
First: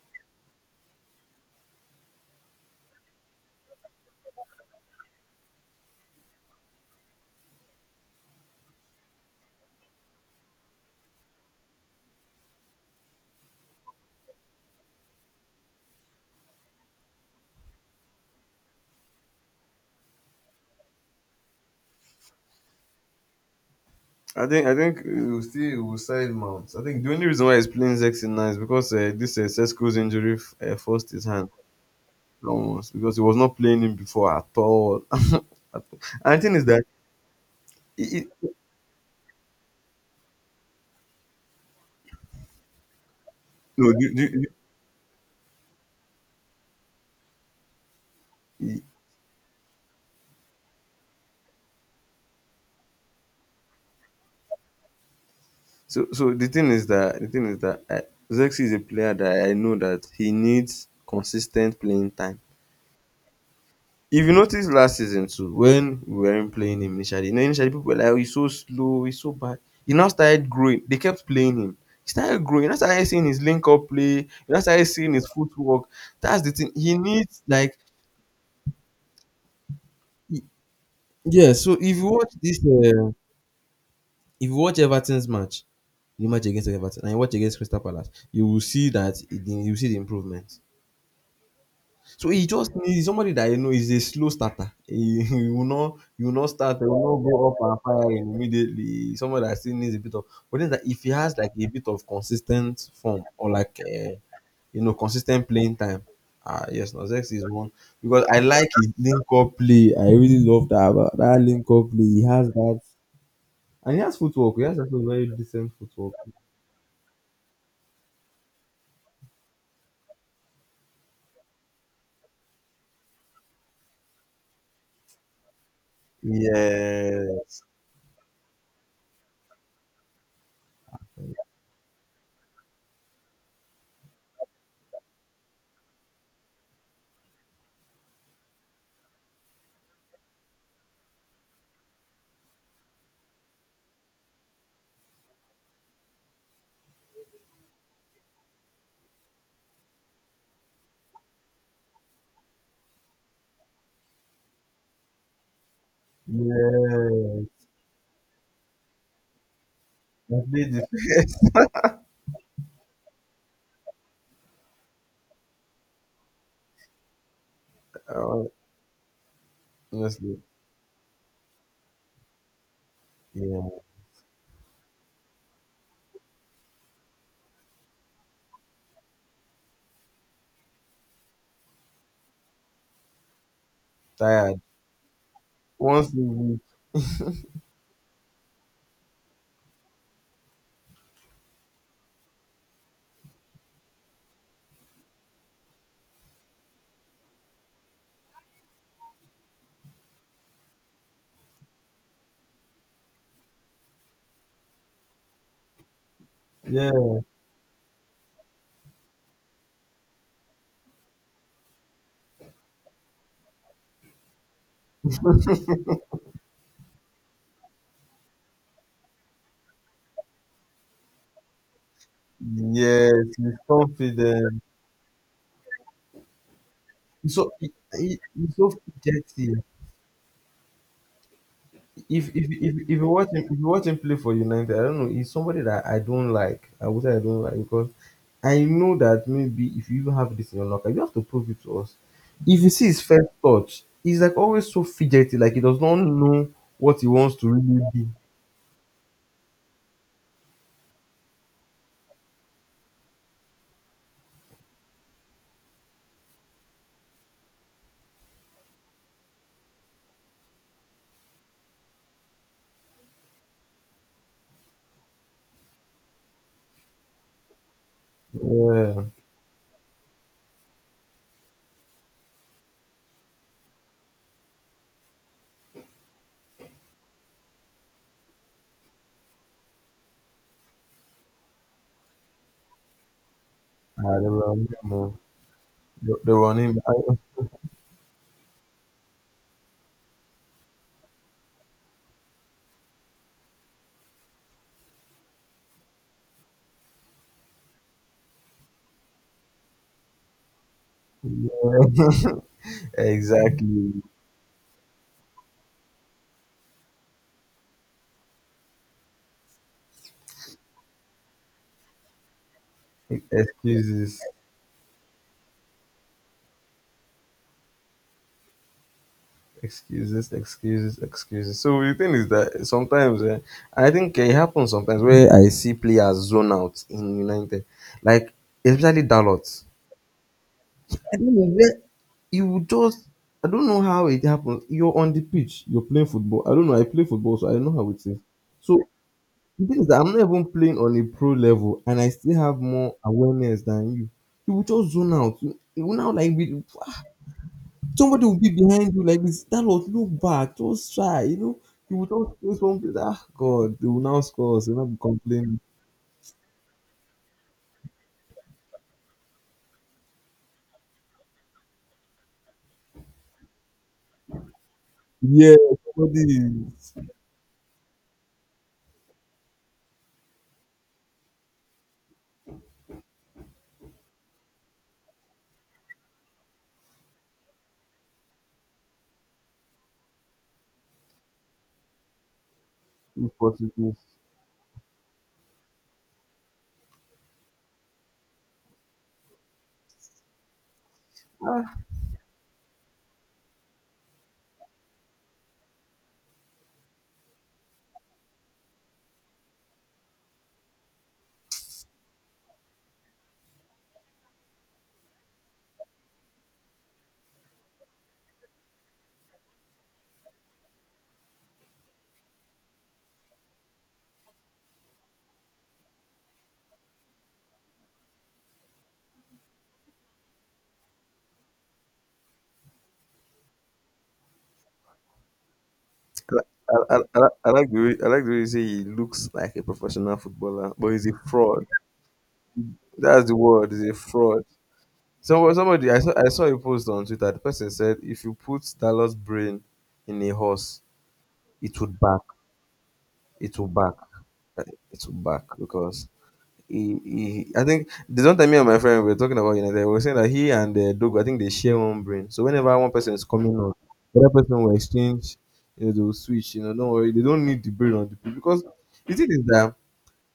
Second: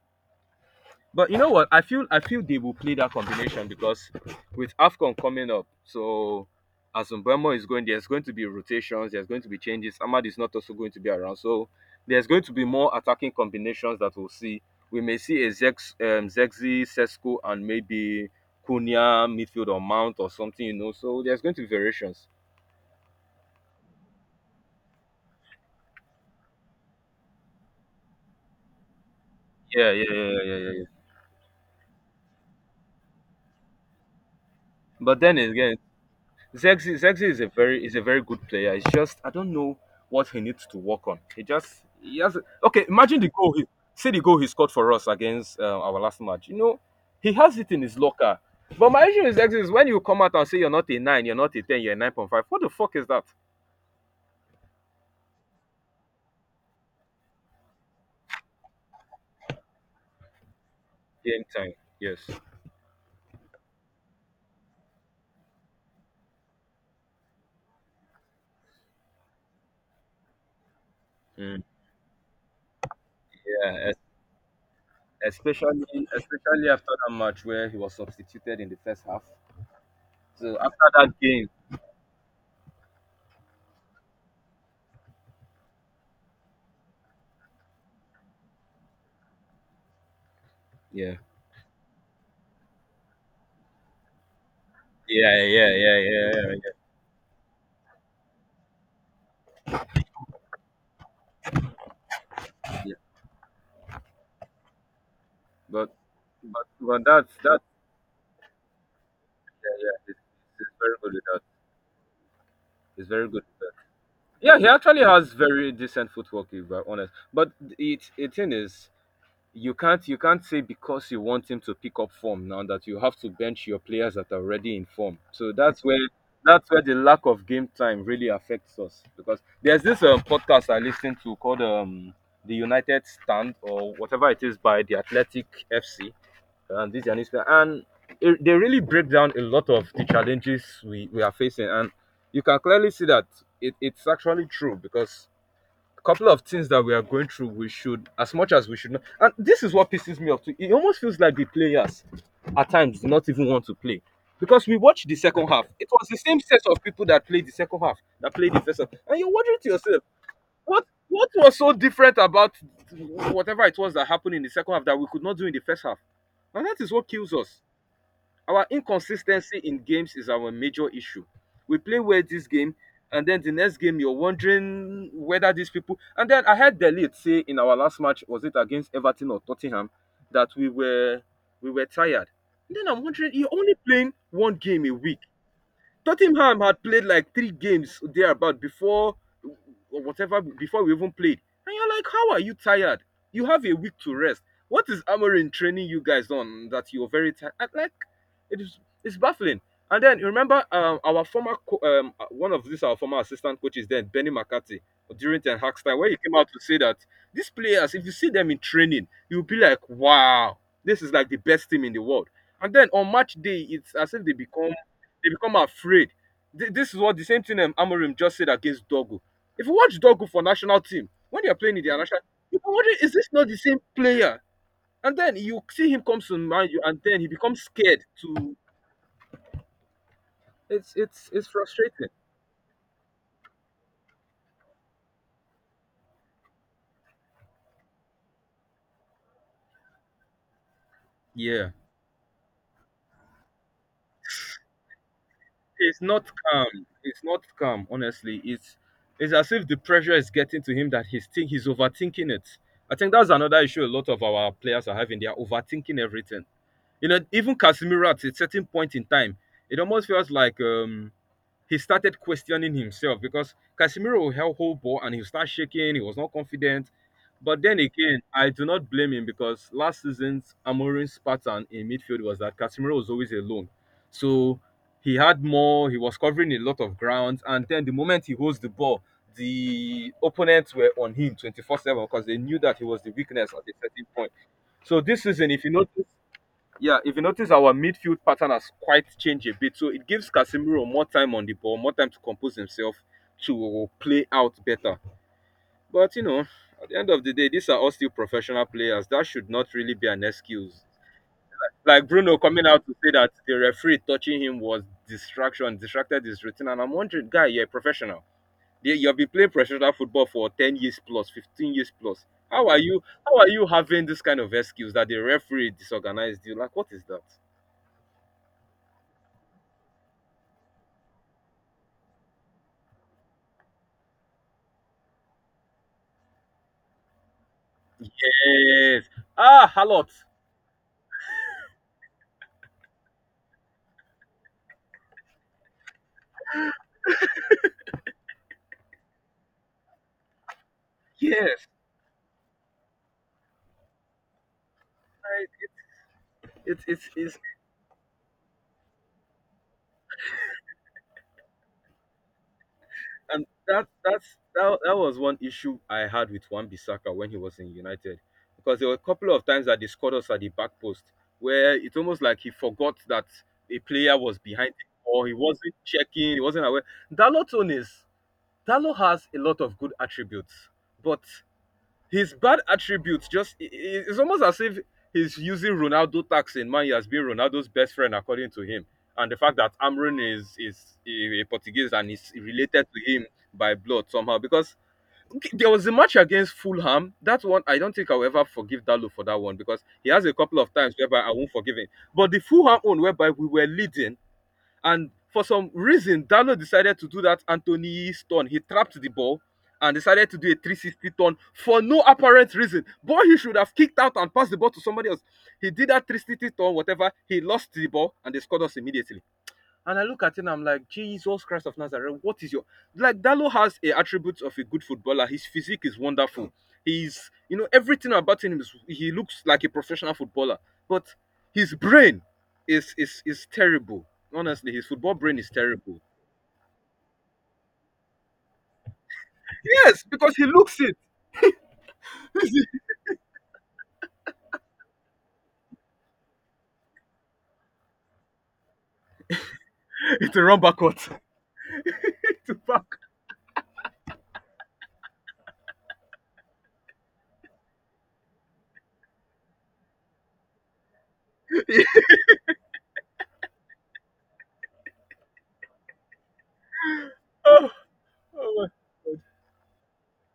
Speaker 1: But you know what? I feel I feel they will play that combination because with Afcon coming up, so as Mbembo is going, there's going to be rotations, there's going to be changes. Ahmad is not also going to be around, so there's going to be more attacking combinations that we'll see. We may see a Zex, um, Zexi, Sesko, and maybe Cunha midfield or Mount or something, you know. So there's going to be variations.
Speaker 2: I think I think we'll still we'll side Mount. I think the only reason why he's playing Zexi now is because uh, this uh,
Speaker 1: Yeah,
Speaker 2: Sesko's
Speaker 1: yeah, yeah,
Speaker 2: injury
Speaker 1: yeah,
Speaker 2: f-
Speaker 1: yeah. Yeah.
Speaker 2: uh,
Speaker 1: Yeah.
Speaker 2: forced his hand. Ramos, because he was not playing him before at all.
Speaker 1: But then again,
Speaker 2: At all. And the thing is that
Speaker 1: Zexi Zexi is a very is a
Speaker 2: he,
Speaker 1: very good
Speaker 2: he-
Speaker 1: player. It's just I don't know what he needs to work on. He just he has Okay. Imagine the goal. He,
Speaker 2: no,
Speaker 1: see
Speaker 2: do,
Speaker 1: the
Speaker 2: do,
Speaker 1: goal he
Speaker 2: do-
Speaker 1: scored for us against uh, our last match. You know, he has it in his locker.
Speaker 2: he-
Speaker 1: But my issue with Zexi is when you come out and say you're not a nine, you're not a ten, you're a nine point five. What the fuck is that?
Speaker 2: so so the thing is that the thing is that I, Zexi is a player that I know that he needs
Speaker 1: Game time.
Speaker 2: consistent playing
Speaker 1: Yes.
Speaker 2: time. If you notice last season too, when we weren't playing him initially, you know, initially people were like, oh, he's so slow, he's so bad. He now started growing. They kept playing
Speaker 1: Mm.
Speaker 2: him. He started growing. That's started seeing his link up
Speaker 1: Yeah. es-
Speaker 2: play. You know, started seeing his footwork.
Speaker 1: Especially
Speaker 2: That's the
Speaker 1: especially
Speaker 2: thing.
Speaker 1: after
Speaker 2: He
Speaker 1: that
Speaker 2: needs
Speaker 1: match where
Speaker 2: like
Speaker 1: he was substituted in the first half.
Speaker 2: he-
Speaker 1: So after that game.
Speaker 2: yeah. So if you watch this. Uh, if you watch Everton's match, the match against Everton, and you watch against Crystal Palace, you will see that you will see the improvement.
Speaker 1: Yeah.
Speaker 2: So he just needs somebody that you know is a slow starter. He,
Speaker 1: Yeah.
Speaker 2: he will
Speaker 1: Yeah.
Speaker 2: not,
Speaker 1: Yeah.
Speaker 2: he
Speaker 1: Yeah.
Speaker 2: will not
Speaker 1: Yeah.
Speaker 2: start, he will not go up and fire immediately. Someone that still needs a bit of, but then that if he has like a bit of consistent
Speaker 1: Yeah.
Speaker 2: form or like uh, you know consistent playing
Speaker 1: But
Speaker 2: time, ah
Speaker 1: but
Speaker 2: yes,
Speaker 1: but
Speaker 2: Nozex
Speaker 1: that's
Speaker 2: is
Speaker 1: that.
Speaker 2: one because I like his link up
Speaker 1: Yeah,
Speaker 2: play. I
Speaker 1: yeah, it's,
Speaker 2: really love
Speaker 1: it's
Speaker 2: that
Speaker 1: very good with
Speaker 2: that
Speaker 1: that.
Speaker 2: link up play. He has that,
Speaker 1: It's very good with that.
Speaker 2: and he has footwork.
Speaker 1: Yeah,
Speaker 2: He
Speaker 1: he
Speaker 2: has
Speaker 1: actually
Speaker 2: actually
Speaker 1: has
Speaker 2: very
Speaker 1: very
Speaker 2: decent
Speaker 1: decent
Speaker 2: footwork.
Speaker 1: footwork if I'm honest. But it it thing is you can't you can't say because you want him to pick up form now that you have to bench your players that are already in form. So that's where that's where the lack of
Speaker 2: Yes,
Speaker 1: game time really affects us because there's this um, podcast I listen to called um the United Stand or whatever it is by the Athletic F C and this and this and it, they really break down a lot of the challenges we, we are facing and you can clearly see that it, it's actually true because a couple of things that we are going through we should as much as we should not. And this is what pisses me off too. It almost feels like the players at times do not even want to play because we watched the second half. It was the same set of people that played the
Speaker 2: yes.
Speaker 1: second half that played the first half and you're wondering to yourself
Speaker 2: I played
Speaker 1: what
Speaker 2: it.
Speaker 1: what was so different about whatever it was that happened in the second half that we could not do in the first half? Now that is what kills us.
Speaker 2: uh,
Speaker 1: Our inconsistency in games is
Speaker 2: Honestly,
Speaker 1: our major issue. We play well this game, and then the
Speaker 2: yeah, I'm
Speaker 1: next game you're wondering whether these people. And then I heard Delete say in our last match was it against Everton or Tottenham that we were we were tired. And then I'm wondering you're only playing one
Speaker 2: tired.
Speaker 1: game a week.
Speaker 2: Once a week.
Speaker 1: Tottenham had played like three games thereabout before or whatever before we even played. And you're like, how are you tired? You have a week to rest. What is Amorim training you guys on that you're very tired? I- Like, it is it's baffling. And then you remember um, our former co- um, uh, one of these our former assistant coaches then Benny McCarthy during Ten Hag's time where he came out to say
Speaker 2: Yeah,
Speaker 1: that these players, if you see them in training, you'll be like, wow, this is like the best team in the world. And then on match day, it's as if they become they become afraid. Th- This is what the same thing um, Amorim just said against Dogo. If you watch Dogo for national team, when they are playing in their national, you can wonder is
Speaker 2: yes.
Speaker 1: this not
Speaker 2: He's
Speaker 1: the same player?
Speaker 2: confident.
Speaker 1: And then you see him comes to mind you, and then he
Speaker 2: He's so
Speaker 1: becomes
Speaker 2: he,
Speaker 1: scared
Speaker 2: he- he's
Speaker 1: to.
Speaker 2: so fidgety.
Speaker 1: It's it's it's frustrating.
Speaker 2: If if if if you watch him, if you watch him play for United, I don't know. He's somebody that I don't like. I would say I don't like because I know that maybe if you even have this in your locker, you have to prove it
Speaker 1: Yeah,
Speaker 2: to us. If you see his first touch, he's like always so fidgety, like he does not
Speaker 1: it's not
Speaker 2: know
Speaker 1: calm.
Speaker 2: what he
Speaker 1: It's
Speaker 2: wants
Speaker 1: not
Speaker 2: to really
Speaker 1: calm.
Speaker 2: be.
Speaker 1: Honestly, it's it's as if the pressure is getting to him that he's think he's overthinking it. I think that's another issue. A lot of our players are having. They are overthinking everything. You know, even Casemiro at a certain point in time, it almost feels like um, he started questioning himself because Casemiro will held whole ball and he'll start shaking. He was not confident. But then again, I do not
Speaker 2: Yeah,
Speaker 1: blame him because last season's Amorim's pattern in midfield was that Casemiro was always alone. So he had more, he was covering a lot of ground. And then the moment he holds the ball, the opponents were on him twenty-four seven because they knew that he was the weakness at a certain
Speaker 2: ah, the
Speaker 1: point.
Speaker 2: running
Speaker 1: So
Speaker 2: man.
Speaker 1: this season, if you notice,
Speaker 2: The, the running
Speaker 1: yeah, if
Speaker 2: man.
Speaker 1: you notice, our midfield pattern has quite changed a bit. So it gives Casemiro more time on the ball, more time to compose himself, to play out better. But, you know, at the end of the day, these are all still professional players. That should not really be an excuse. Like
Speaker 2: Yeah.
Speaker 1: Bruno coming out to say that the
Speaker 2: Exactly.
Speaker 1: referee touching him was distraction, distracted his routine. And I'm wondering, guy, you're a professional. You- You've been playing professional football for ten years plus, fifteen years plus. How are you? How are you having
Speaker 2: Excuses,
Speaker 1: this kind of excuse that the referee disorganized you? Like, what is that?
Speaker 2: excuses, excuses, excuses. So the thing is that sometimes eh, I think eh, it happens sometimes where I see players zone out in United, like especially
Speaker 1: Yes.
Speaker 2: Dalot.
Speaker 1: Ah, a lot.
Speaker 2: I don't know where you would just. I don't know how it happens. You're on the pitch. You're playing football. I don't know. I play football, so I know how it is. So the thing is that I'm not even playing on a pro
Speaker 1: Yes.
Speaker 2: level and I still have more awareness than you. You will just zone out.
Speaker 1: Right.
Speaker 2: You you will now like be,
Speaker 1: It's it's it's
Speaker 2: somebody will be behind you like this. That was look back, just try, you know. You will just face one place. Ah
Speaker 1: and
Speaker 2: God, they
Speaker 1: that
Speaker 2: will now
Speaker 1: that's
Speaker 2: score us, you
Speaker 1: that
Speaker 2: will not
Speaker 1: that
Speaker 2: be
Speaker 1: was one
Speaker 2: complaining.
Speaker 1: issue I had with Wan Bissaka when he was in United. Because there were a couple of times that they scored us at the back post where it's almost like he forgot that a player was behind him or he
Speaker 2: Yeah,
Speaker 1: wasn't checking,
Speaker 2: somebody
Speaker 1: he wasn't aware.
Speaker 2: is
Speaker 1: Dalot own is Dalot has a lot of good attributes, but his bad attributes just i- i- it's almost as if he's using Ronaldo tax in Manu as being Ronaldo's best friend according to him. And the fact that Amrun is is a a Portuguese and is related to him
Speaker 2: is
Speaker 1: by
Speaker 2: possible.
Speaker 1: blood somehow because okay, there was a match against Fulham. That one I don't think I'll ever forgive Dalo for that one because he has a couple of times whereby I won't
Speaker 2: Ah,
Speaker 1: forgive him. But the Fulham one whereby we were leading and for some reason, Dalo decided to do that Anthony's turn. He trapped the ball and decided to do a three sixty turn for no apparent reason. Boy, he should have kicked out and passed the ball to somebody else. He did that three sixty turn, whatever. He lost the ball and they scored us immediately. And I look at it and I'm like, Jesus Christ of Nazareth, what is your like, Dalo has a attribute of a good footballer. His physique is wonderful. He's you know, everything about him is he looks like a professional footballer. But his brain is is is terrible. Honestly, his football brain is terrible.
Speaker 2: I, I, I, I like the way, I like the way you say he looks like a
Speaker 1: Yes,
Speaker 2: professional
Speaker 1: because he
Speaker 2: footballer,
Speaker 1: looks
Speaker 2: but
Speaker 1: it.
Speaker 2: he's a fraud. That's the word. He's a fraud. So somebody I saw I saw a post on Twitter. The person said if you put Dallas brain in a
Speaker 1: It's a run
Speaker 2: horse,
Speaker 1: backward.
Speaker 2: it would back.
Speaker 1: To back.
Speaker 2: It will back. Uh, It will back because he, he I think the one time me and my friend we were talking about United, we were saying that he and the dog I think they share one brain. So whenever one person is coming on, the other person will exchange, you know, they will switch, you know, don't worry, they don't need
Speaker 1: Oh,
Speaker 2: the brain on the pitch because
Speaker 1: oh.
Speaker 2: the thing is that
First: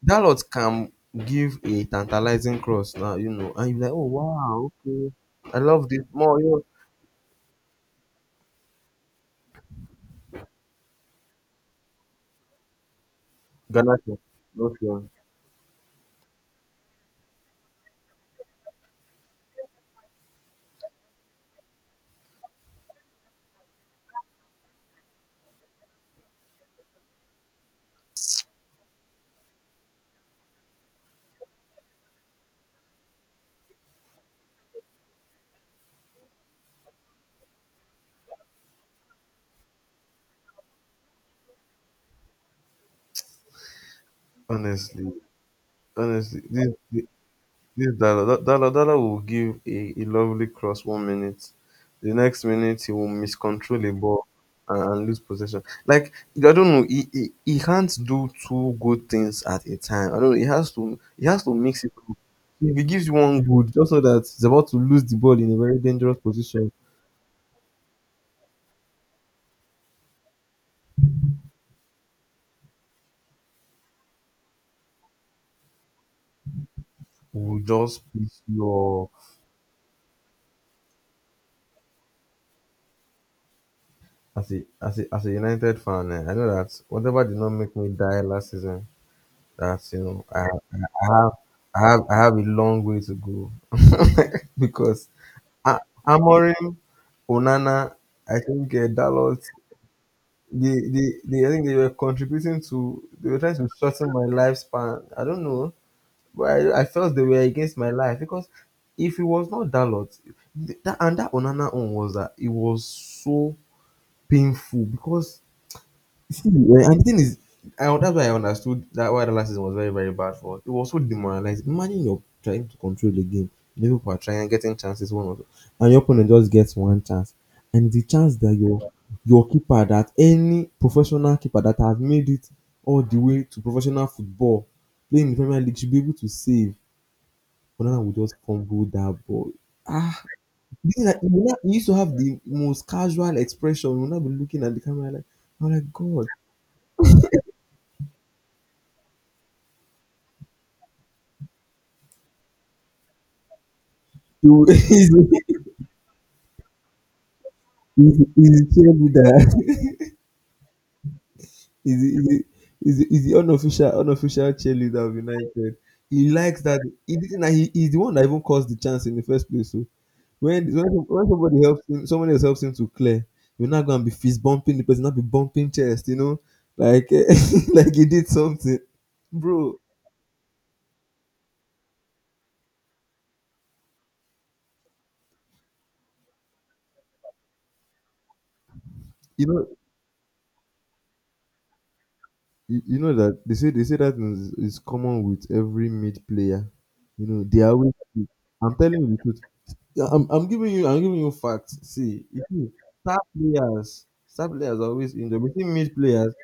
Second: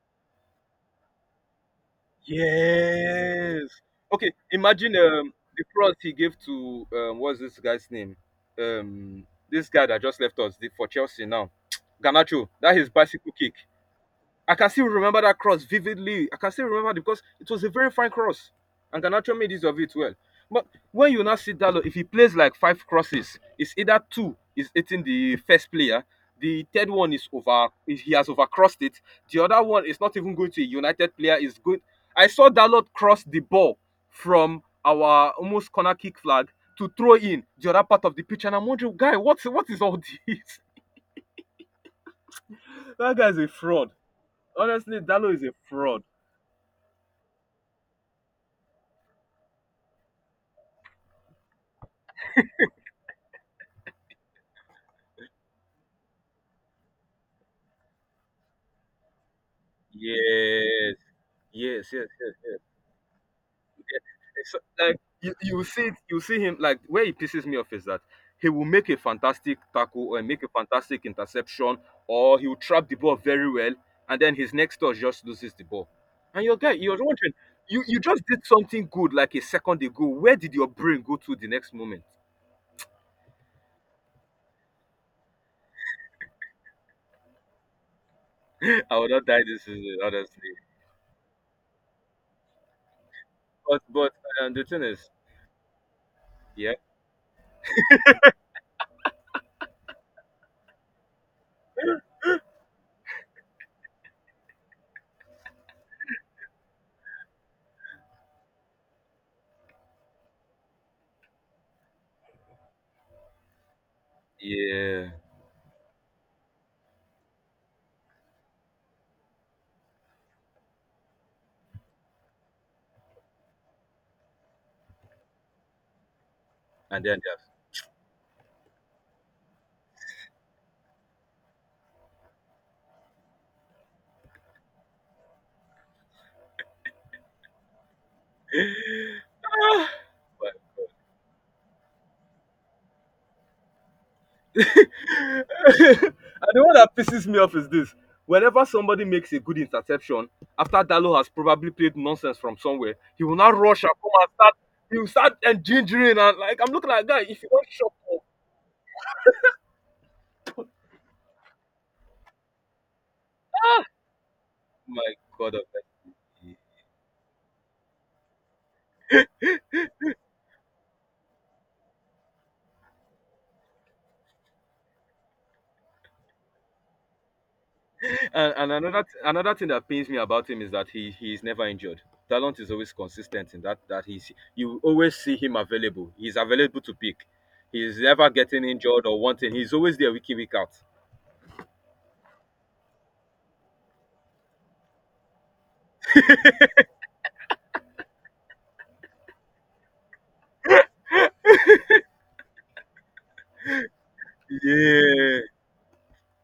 Speaker 2: Dalot can give a tantalizing cross now, you know,
Speaker 1: Yes.
Speaker 2: and you're like, oh
Speaker 1: Okay,
Speaker 2: wow,
Speaker 1: imagine
Speaker 2: okay.
Speaker 1: um,
Speaker 2: I
Speaker 1: the
Speaker 2: love
Speaker 1: cross
Speaker 2: this
Speaker 1: he gave
Speaker 2: more. You know,
Speaker 1: to um, what's this guy's name? Um, this guy that just left us the, for Chelsea now, Ganacho. That his bicycle kick.
Speaker 2: Ghana can,
Speaker 1: I can
Speaker 2: no
Speaker 1: still
Speaker 2: fear.
Speaker 1: remember that cross vividly. I can still remember it because it was a very fine cross, and Garnacho made use of it well. But when you now see Dalo, if he plays like five crosses, it's either two is hitting the first player, the third one is over, he has overcrossed it. The other one is not even going to a United player. Is good. I saw Dalot cross the ball from our almost corner kick flag to throw in the other part of the pitch, and I'm wondering, guy, what's what is all this? That guy's a fraud. Honestly,
Speaker 2: Honestly,
Speaker 1: Dalo is a fraud.
Speaker 2: honestly, this this this Dala Dala Dala will give a, a lovely cross one minute, the next minute he will miscontrol the ball and, and lose possession. Like I don't know, he, he he can't do two good things at a time. I don't know. He has
Speaker 1: Yes,
Speaker 2: to he has to mix
Speaker 1: yes,
Speaker 2: it
Speaker 1: yes,
Speaker 2: up.
Speaker 1: yes.
Speaker 2: If he gives you one good, just know that he's
Speaker 1: It's so,
Speaker 2: about to
Speaker 1: like
Speaker 2: lose the
Speaker 1: you,
Speaker 2: ball in a
Speaker 1: you
Speaker 2: very
Speaker 1: see
Speaker 2: dangerous
Speaker 1: you see him
Speaker 2: position.
Speaker 1: like where he pisses me off is that he will make a fantastic tackle or make a fantastic interception, or he will trap the ball very well, and then his next touch just loses the ball. And your guy, you're wondering,
Speaker 2: Will
Speaker 1: you, you
Speaker 2: just
Speaker 1: just
Speaker 2: piss
Speaker 1: did
Speaker 2: you
Speaker 1: something
Speaker 2: off.
Speaker 1: good like a second ago. Where did your brain go to the next moment?
Speaker 2: As a as a as a United fan, eh, I know that whatever did not make me die last season
Speaker 1: I would not die this
Speaker 2: That's
Speaker 1: season,
Speaker 2: you know, I,
Speaker 1: honestly.
Speaker 2: I have I have I have a long way to go
Speaker 1: But but um, The thing
Speaker 2: because
Speaker 1: is,
Speaker 2: A- Amorim,
Speaker 1: yeah,
Speaker 2: Onana, I think uh, Dalot, they, they they I think they were contributing to they were trying to shorten my lifespan. I don't know, but I, I felt they were against my life because if it was not Dalot, th- that and that Onana one was that it was so painful
Speaker 1: yeah,
Speaker 2: because see, eh, and the thing is, I, that's why I understood that why the last season was very, very bad for us. It was so demoralizing. Imagine you're trying to control the game. The people are trying getting chances one or two, and your opponent just gets one
Speaker 1: and then
Speaker 2: chance.
Speaker 1: just.
Speaker 2: And the chance that your your keeper that any professional keeper that has made it all the way to professional football playing in the Premier League should be able to save. But Onana will just fumble that ball. Ah, this is like, you will not- you used to have the most casual expression. You will not be looking at the camera like, oh my
Speaker 1: And
Speaker 2: god.
Speaker 1: the one that pisses me off is this. Whenever somebody makes a good interception, after Dalo has probably played nonsense from somewhere, he will now rush and come and start
Speaker 2: You
Speaker 1: he will start and gingering and like I'm looking at guy, if you don't shut
Speaker 2: He's
Speaker 1: up,
Speaker 2: he's the cheerleader. He's the- he's the- he's the he's the unofficial unofficial cheerleader
Speaker 1: my
Speaker 2: of
Speaker 1: god of
Speaker 2: United. He
Speaker 1: mercy.
Speaker 2: likes that. He didn't. He, he's the one that even caused the chance in the first place. So when when, when somebody helps him, somebody else helps him to clear, you're not gonna be fist bumping the person, not be bumping chest. You know, like like he did
Speaker 1: and, and
Speaker 2: something,
Speaker 1: another th- another thing
Speaker 2: bro.
Speaker 1: that pains me about him is that he he is never injured. Talent is always consistent in that that he's you always see him available. He's available to pick. He's never getting injured or
Speaker 2: You
Speaker 1: wanting.
Speaker 2: know,
Speaker 1: He's always there week in week out.
Speaker 2: you, you know that they say they say that is, is common with every mid player. You know, they are always. I'm telling you the truth. Yeah, I'm, I'm giving you I'm giving you facts. See, you see, star players, star players are always
Speaker 1: Yeah,
Speaker 2: injured. But you see mid players,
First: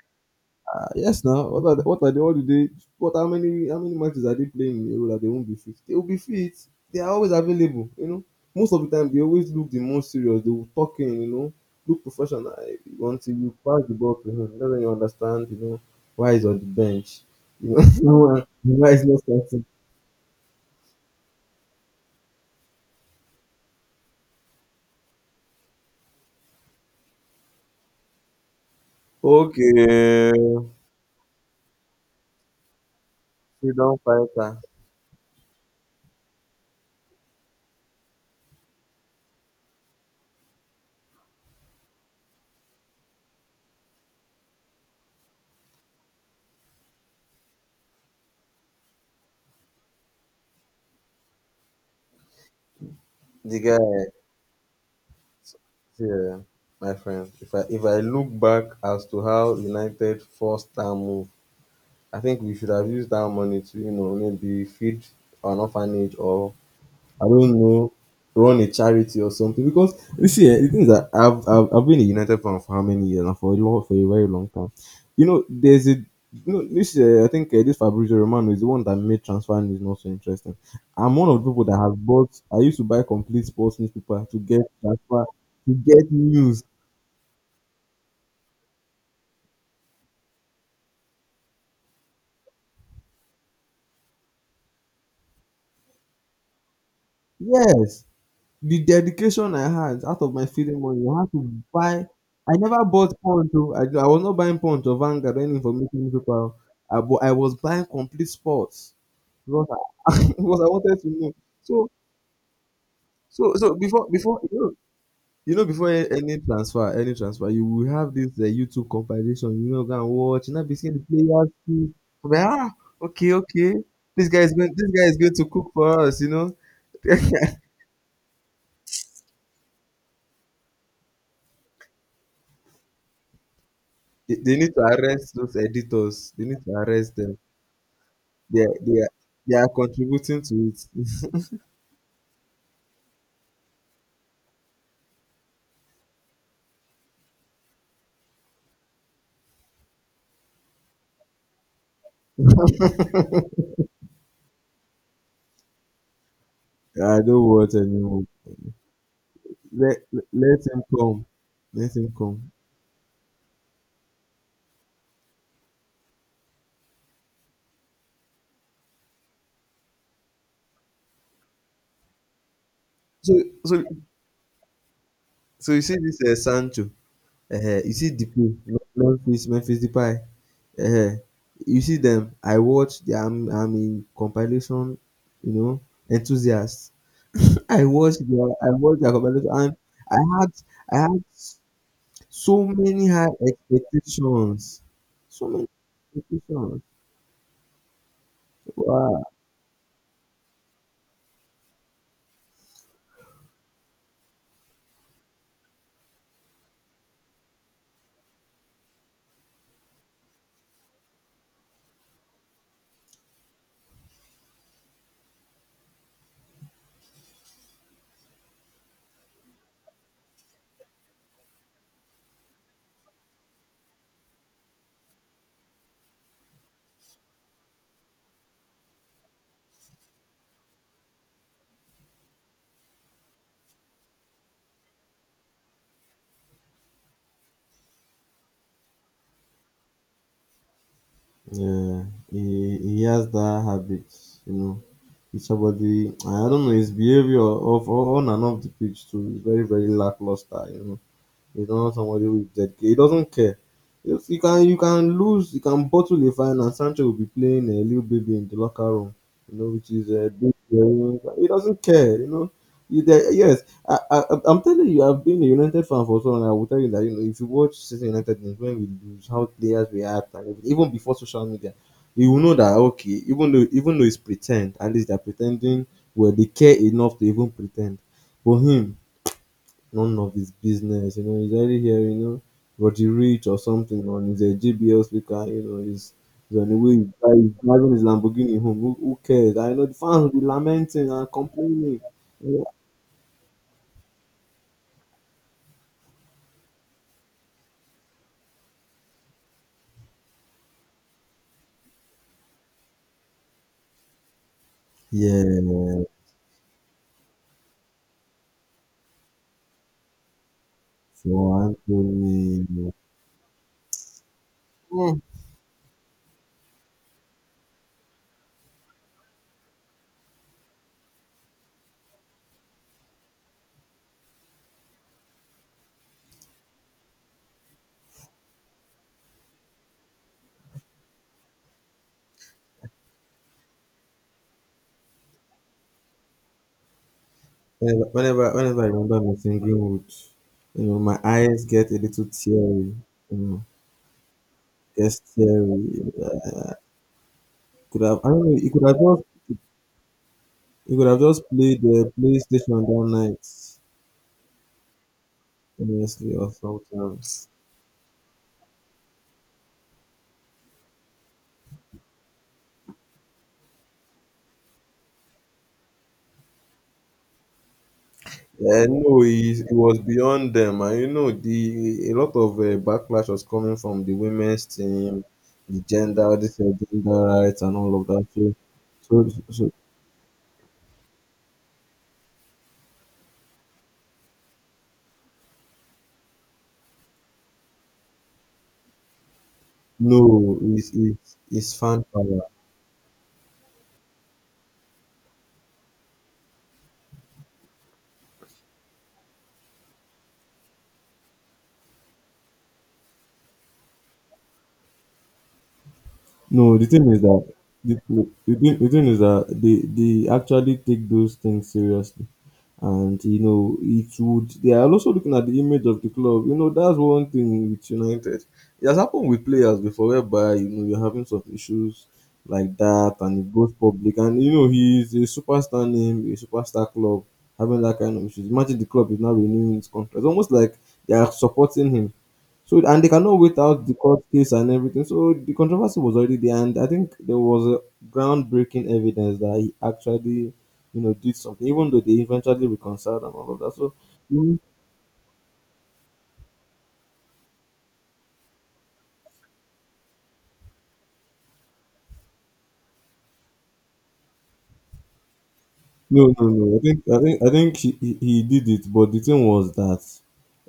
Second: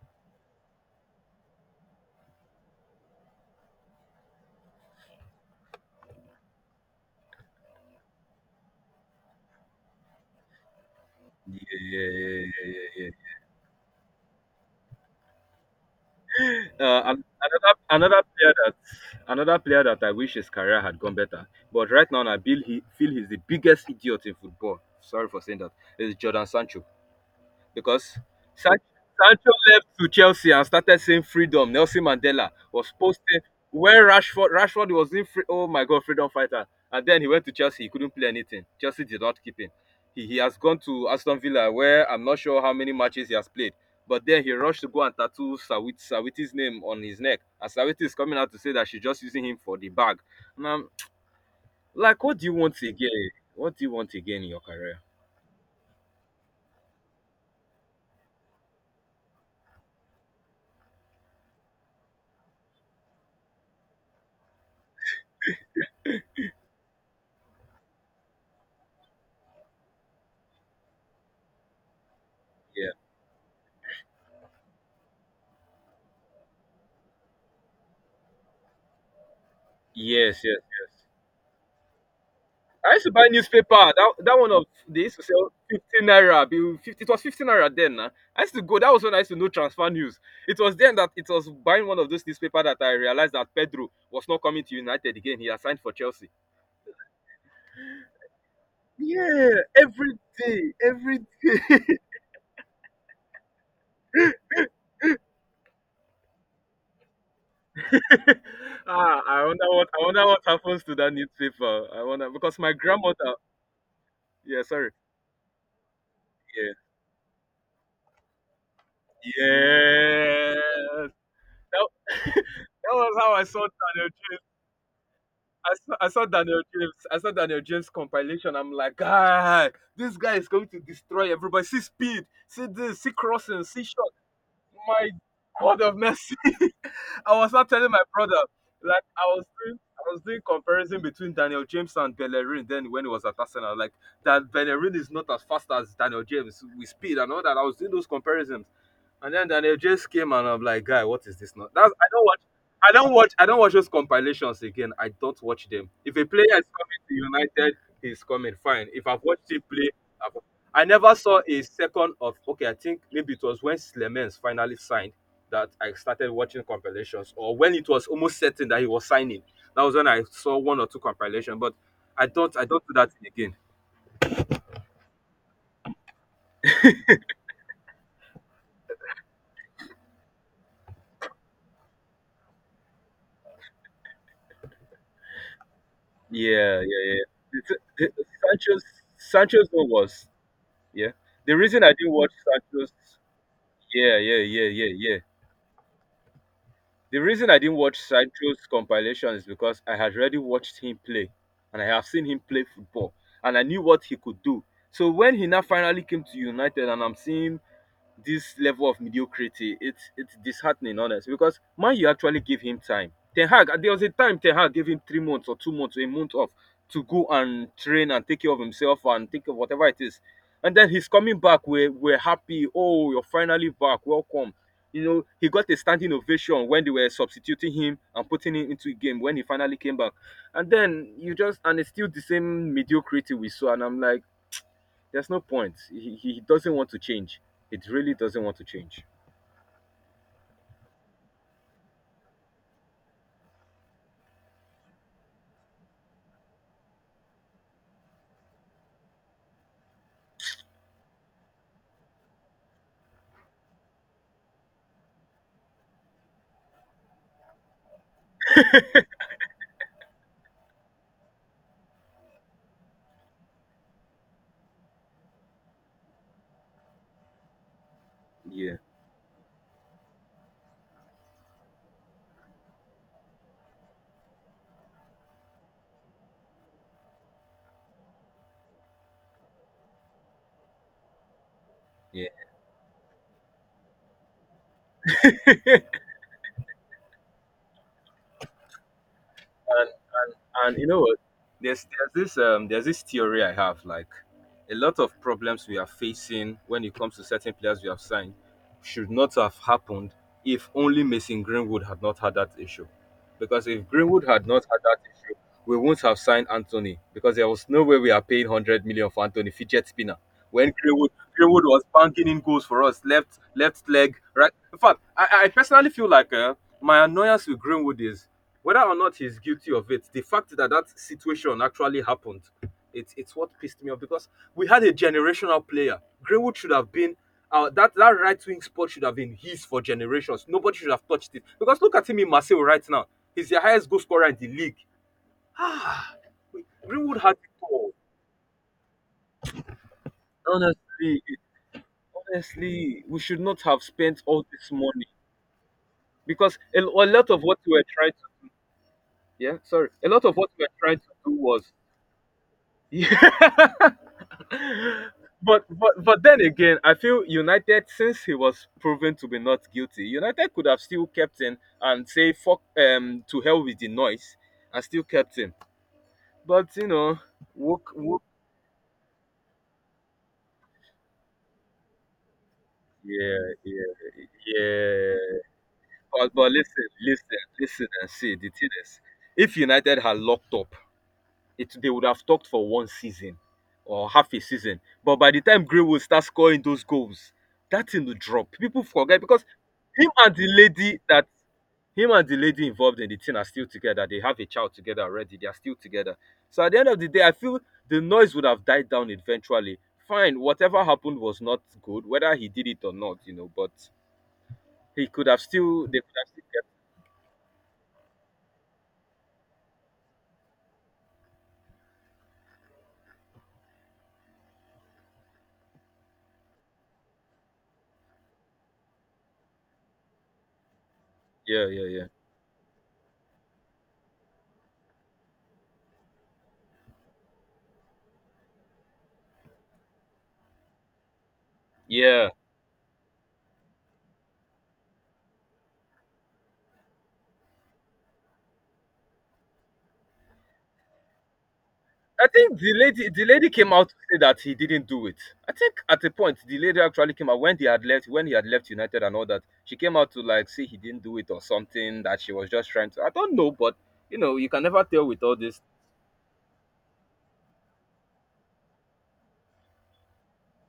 Speaker 2: uh, yes now. What are they, what are they? What do they? What how many how many matches are they playing in a row that they won't be fit? They will be fit. They are always available. You know, most of the time they always look the most serious. They will talk in. You know,
Speaker 1: yeah, yeah,
Speaker 2: look
Speaker 1: yeah,
Speaker 2: professional
Speaker 1: yeah,
Speaker 2: eh,
Speaker 1: yeah, yeah.
Speaker 2: until you pass the ball to him. That's when you understand. You know why he's on the
Speaker 1: Uh,
Speaker 2: bench.
Speaker 1: an-
Speaker 2: You
Speaker 1: another another
Speaker 2: know
Speaker 1: player that
Speaker 2: why he's not
Speaker 1: another
Speaker 2: starting.
Speaker 1: player that I wish his career had gone better, but right now I feel he feel he's the biggest idiot in football. Sorry for saying that. Is Jordan Sancho. Because San- Sancho
Speaker 2: Okay,
Speaker 1: left to Chelsea and started saying freedom. Nelson Mandela was posting
Speaker 2: freedom
Speaker 1: where Rashford
Speaker 2: fighter.
Speaker 1: Rashford was in free, oh my god, freedom fighter. And then he went to Chelsea, he couldn't play anything. Chelsea did not keep him. He, he has gone to Aston Villa where I'm not sure how many matches he has played. But then he rushed to go and tattoo Sawit, Sawiti's name on his neck. And Sawiti is coming out to say that she's just using him for the bag. And I'm like, what do you want again?
Speaker 2: The
Speaker 1: What do you
Speaker 2: guy.
Speaker 1: want again in your career?
Speaker 2: Yeah, my friend. If I if I look back as to how United forced that move, I think we should have used that money to you know maybe feed an orphanage or I don't know, run a charity or something. Because you see, eh, the thing is that I've, I've I've been a United fan for how
Speaker 1: Yeah.
Speaker 2: many years now? For a long, for a very long time. You know, there's a you know this. Uh, I think uh, this Fabrizio Romano is the one that made transfer news not so
Speaker 1: Yes, yes,
Speaker 2: interesting.
Speaker 1: yes.
Speaker 2: I'm one of the people that have bought. I used to
Speaker 1: I
Speaker 2: buy
Speaker 1: used to buy
Speaker 2: complete
Speaker 1: newspaper.
Speaker 2: sports
Speaker 1: That
Speaker 2: newspaper
Speaker 1: that
Speaker 2: to
Speaker 1: one
Speaker 2: get
Speaker 1: of they used to
Speaker 2: transfer
Speaker 1: sell
Speaker 2: to
Speaker 1: fifteen
Speaker 2: get
Speaker 1: naira.
Speaker 2: news.
Speaker 1: be- Fifty it was fifteen naira then. Nah. I used to go. That was when I used to know transfer news. It was then that it was buying one of those newspaper that I realized that Pedro was not coming to United again. He had signed for Chelsea.
Speaker 2: Yes, the
Speaker 1: Yeah,
Speaker 2: dedication I had
Speaker 1: every
Speaker 2: out of my
Speaker 1: day,
Speaker 2: feeding money,
Speaker 1: every
Speaker 2: I had to
Speaker 1: day.
Speaker 2: buy I never bought Punch oh, I I was not buying Punch or Vanguard or any information newspaper. I bu I was buying Complete Sports
Speaker 1: Ah, I wonder
Speaker 2: because
Speaker 1: what I wonder
Speaker 2: I
Speaker 1: what
Speaker 2: because I
Speaker 1: happens to
Speaker 2: wanted to
Speaker 1: that
Speaker 2: know.
Speaker 1: newspaper.
Speaker 2: So
Speaker 1: I wonder because my grandmother.
Speaker 2: so so before before you
Speaker 1: Yeah,
Speaker 2: know
Speaker 1: sorry.
Speaker 2: you know before a- any
Speaker 1: Yeah,
Speaker 2: transfer any transfer you will have this uh, YouTube compilation you know go and watch you
Speaker 1: yes.
Speaker 2: know be seeing the players
Speaker 1: That,
Speaker 2: too. I'm like, ah,
Speaker 1: that was how
Speaker 2: okay
Speaker 1: I saw
Speaker 2: okay
Speaker 1: Daniel.
Speaker 2: this guy is going this guy is going to
Speaker 1: I
Speaker 2: cook
Speaker 1: saw,
Speaker 2: for
Speaker 1: I
Speaker 2: us
Speaker 1: saw
Speaker 2: you know.
Speaker 1: Daniel James. I saw Daniel James compilation. I'm like, ah, this guy is going to destroy everybody. See speed, see this, see crossing, see shot.
Speaker 2: They, they need to
Speaker 1: My
Speaker 2: arrest those
Speaker 1: God of
Speaker 2: editors.
Speaker 1: mercy.
Speaker 2: They need to arrest
Speaker 1: I
Speaker 2: them.
Speaker 1: was not telling my brother,
Speaker 2: They are they
Speaker 1: like
Speaker 2: are
Speaker 1: I was
Speaker 2: they are
Speaker 1: doing, I was doing
Speaker 2: contributing to
Speaker 1: comparison
Speaker 2: it.
Speaker 1: between Daniel James and Bellerin. Then when he was at Arsenal, like that Bellerin is not as fast as Daniel James with speed and all that. I was doing those comparisons, and then Daniel James came and I'm like, guy, what is this? Not that's I don't watch. I don't watch. I don't watch those compilations again. I don't watch them. If a player is coming to
Speaker 2: I don't want
Speaker 1: United, he's
Speaker 2: anyone.
Speaker 1: coming. Fine. If I've watched him play,
Speaker 2: Let let
Speaker 1: I've,
Speaker 2: let him
Speaker 1: I never
Speaker 2: come.
Speaker 1: saw a
Speaker 2: Let him
Speaker 1: second of.
Speaker 2: come.
Speaker 1: Okay, I think maybe it was when Slemens finally signed that I started watching compilations, or when it was almost certain that he was signing. That was when I saw one or two compilation, but I don't I don't do that thing
Speaker 2: So
Speaker 1: again.
Speaker 2: so so you see this uh, Sancho, uh, you see Depay, Memphis, Memphis Depay. Uh, you see them. I watch. Their, I'm I'm in compilation. You know,
Speaker 1: Yeah, yeah,
Speaker 2: enthusiast.
Speaker 1: yeah. The,
Speaker 2: I
Speaker 1: th-
Speaker 2: watch their I
Speaker 1: Sancho's
Speaker 2: watch their compilation
Speaker 1: Sancho's
Speaker 2: and
Speaker 1: one was
Speaker 2: I had I
Speaker 1: yeah.
Speaker 2: had
Speaker 1: The reason I didn't watch
Speaker 2: so
Speaker 1: Sancho's
Speaker 2: many high
Speaker 1: yeah, yeah, yeah,
Speaker 2: expectations.
Speaker 1: yeah, yeah.
Speaker 2: So many expectations.
Speaker 1: The reason I didn't watch Sancho's
Speaker 2: Wow.
Speaker 1: compilation is because I had already watched him play, and I have seen him play football, and I knew what he could do. So when he now finally came to United, and I'm seeing this level of mediocrity. It's it's disheartening, honest, because man, you actually give him time. Ten Hag, there was a time Ten Hag gave him three months or two months, or a month off to go and train and take care of himself and take care of whatever it is. And then he's coming back. We're, we're happy. Oh, you're finally back. Welcome. You know, he got a standing ovation when they were substituting him and putting him into a game when he finally came back. And then you just, and it's still the same mediocrity we saw. And I'm like, there's no point. He, he he doesn't want to change. It really doesn't want to change.
Speaker 2: Yeah, he, he has that habit, you know. He's somebody. I don't know his behavior of on and off the pitch too is very very lackluster, you know. He's not somebody with Z K. He doesn't care. Yes, you can you can lose, you can bottle a fine, and Sancho will be playing a little baby in the locker room, you know, which is a big. He doesn't care, you know. He de- yes, I, I, I'm telling you, I've been a United fan for so long. I will tell you that, you know, if you watch City United games
Speaker 1: Yeah,
Speaker 2: when we lose, how players react, and everything, even before social media, you will know that, okay, even though even though it's pretend, at least they're pretending. Well, they care enough to even pretend. For him, none of his business. You know, he's already here, you
Speaker 1: yeah.
Speaker 2: know, but he rich or something on his uh, J B L speaker, you know, he's, he's on the way, he's dri- he's driving his Lamborghini home. Who, who cares? I know
Speaker 1: And
Speaker 2: the fans will be
Speaker 1: and you know
Speaker 2: lamenting
Speaker 1: what?
Speaker 2: and
Speaker 1: There's
Speaker 2: complaining.
Speaker 1: there's this um there's this theory I have like a lot of problems we are facing when it comes to certain players we have signed should not have happened if only Mason Greenwood had not had that issue. Because if Greenwood had not had that issue,
Speaker 2: Yeah,
Speaker 1: we wouldn't have signed Anthony because there was no way we are paying one hundred million for Anthony fidget spinner. When Greenwood
Speaker 2: so
Speaker 1: Greenwood was banking in goals for
Speaker 2: Anthony.
Speaker 1: us, left left leg, right. In fact,
Speaker 2: Mm.
Speaker 1: I, I personally feel like uh, my annoyance with Greenwood is whether or not he's guilty of it. The fact that that situation actually happened, it's it's what pissed me off because we had a generational player. Greenwood should have been. Uh, that that right wing spot should have been his for generations. Nobody should have touched it because look at him in Marseille right now. He's the highest goal scorer in the league. Ah, Greenwood had it all.
Speaker 2: Whenever, whenever whenever I remember Martin Greenwood, you know, my
Speaker 1: Honestly,
Speaker 2: eyes get a little teary.
Speaker 1: honestly, we
Speaker 2: You
Speaker 1: should
Speaker 2: know,
Speaker 1: not have spent all this money
Speaker 2: gets teary.
Speaker 1: because a, a lot of what we were
Speaker 2: Could
Speaker 1: trying
Speaker 2: have, I don't
Speaker 1: to
Speaker 2: know. He could have just,
Speaker 1: yeah sorry a lot of what we were
Speaker 2: he
Speaker 1: trying
Speaker 2: could
Speaker 1: to
Speaker 2: have
Speaker 1: do
Speaker 2: just
Speaker 1: was.
Speaker 2: played the PlayStation that night.
Speaker 1: Yeah. but but but
Speaker 2: Honestly,
Speaker 1: then
Speaker 2: or
Speaker 1: again I feel
Speaker 2: sometimes.
Speaker 1: United, since he was proven to be not guilty, United could have still kept him and say fuck um to hell with the noise and still kept him, but you know woke woke.
Speaker 2: I know he, he was beyond them, and you know, the a lot of uh, backlash was
Speaker 1: Yeah,
Speaker 2: coming from the
Speaker 1: yeah,
Speaker 2: women's team,
Speaker 1: yeah.
Speaker 2: the
Speaker 1: But
Speaker 2: gender,
Speaker 1: but
Speaker 2: this uh,
Speaker 1: listen,
Speaker 2: gender
Speaker 1: listen,
Speaker 2: rights, and
Speaker 1: listen
Speaker 2: all of
Speaker 1: and
Speaker 2: that.
Speaker 1: see. The
Speaker 2: So,
Speaker 1: thing is,
Speaker 2: so, so
Speaker 1: if
Speaker 2: so,
Speaker 1: United had locked up, it they would have talked for one season or half a season. But by the time Greenwood start scoring those goals, that thing will drop. People forget because him and the
Speaker 2: no, it's
Speaker 1: lady that
Speaker 2: it's, it's fan
Speaker 1: him and the
Speaker 2: power.
Speaker 1: lady involved in the thing are still together. They have a child together already. They are still together. So at the end of the day, I feel the noise would have died down eventually. Fine, whatever happened was not good, whether he did it or not, you know. But he could have still, they could have still kept,
Speaker 2: No, the thing is that the, the, thing, the thing is that they, they actually take those things seriously. And you know, it would, they are also looking at the image of the club. You know, that's one thing with United. It has happened with players before, whereby you know you're having some
Speaker 1: yeah, yeah, yeah.
Speaker 2: issues like that and it goes public, and you know he's a superstar name, a superstar club having that kind of issues. Imagine the club is now renewing his contract. It's almost like they are supporting him,
Speaker 1: Yeah.
Speaker 2: so, and they cannot wait out the court case and everything. So the controversy was already there, and I think there was a groundbreaking evidence that he actually, you know, did something. Even though they
Speaker 1: I think
Speaker 2: eventually
Speaker 1: the lady
Speaker 2: reconciled
Speaker 1: the
Speaker 2: and
Speaker 1: lady
Speaker 2: all of
Speaker 1: came
Speaker 2: that.
Speaker 1: out
Speaker 2: So
Speaker 1: to say that he didn't do it. I think at a point the lady actually came out when they had left when he had left United and all that. She came out to like say he didn't do it or something that she was just trying to. I don't know, but you know you can never tell with all this.
Speaker 2: no, no, no. I think I think I think he, he, he did it, but the thing was that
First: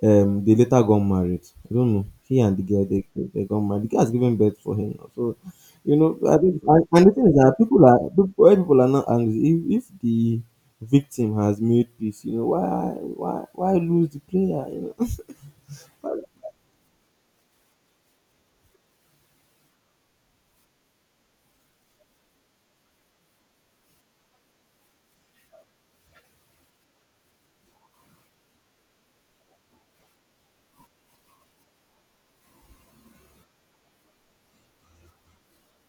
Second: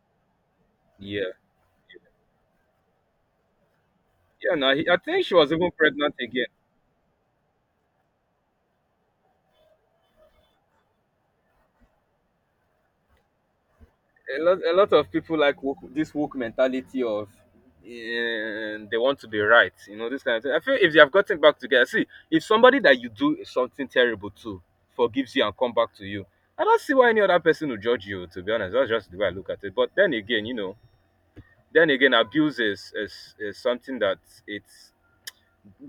Speaker 2: um they later got
Speaker 1: Yeah.
Speaker 2: married. I don't know. He and the girl, they they they got married. The girl has given
Speaker 1: Yeah.
Speaker 2: birth
Speaker 1: Now
Speaker 2: for him
Speaker 1: I
Speaker 2: now.
Speaker 1: think she
Speaker 2: So
Speaker 1: was even
Speaker 2: you know,
Speaker 1: pregnant
Speaker 2: I
Speaker 1: again.
Speaker 2: think, and, and the thing is that people are people, why people are not angry. If, if the victim has made peace, you know, why why why lose the
Speaker 1: a lot
Speaker 2: player,
Speaker 1: a
Speaker 2: you
Speaker 1: lot
Speaker 2: know?
Speaker 1: of people like woke, this woke mentality of eh, they want to be right, you know, this kind of thing. I feel if they have gotten back together, see, if somebody that you do something terrible to forgives you and come back to you, I don't see why any other person will judge you, to be honest. That's just the way I look at it. But then again, you know, then again, abuse is is, is something that it's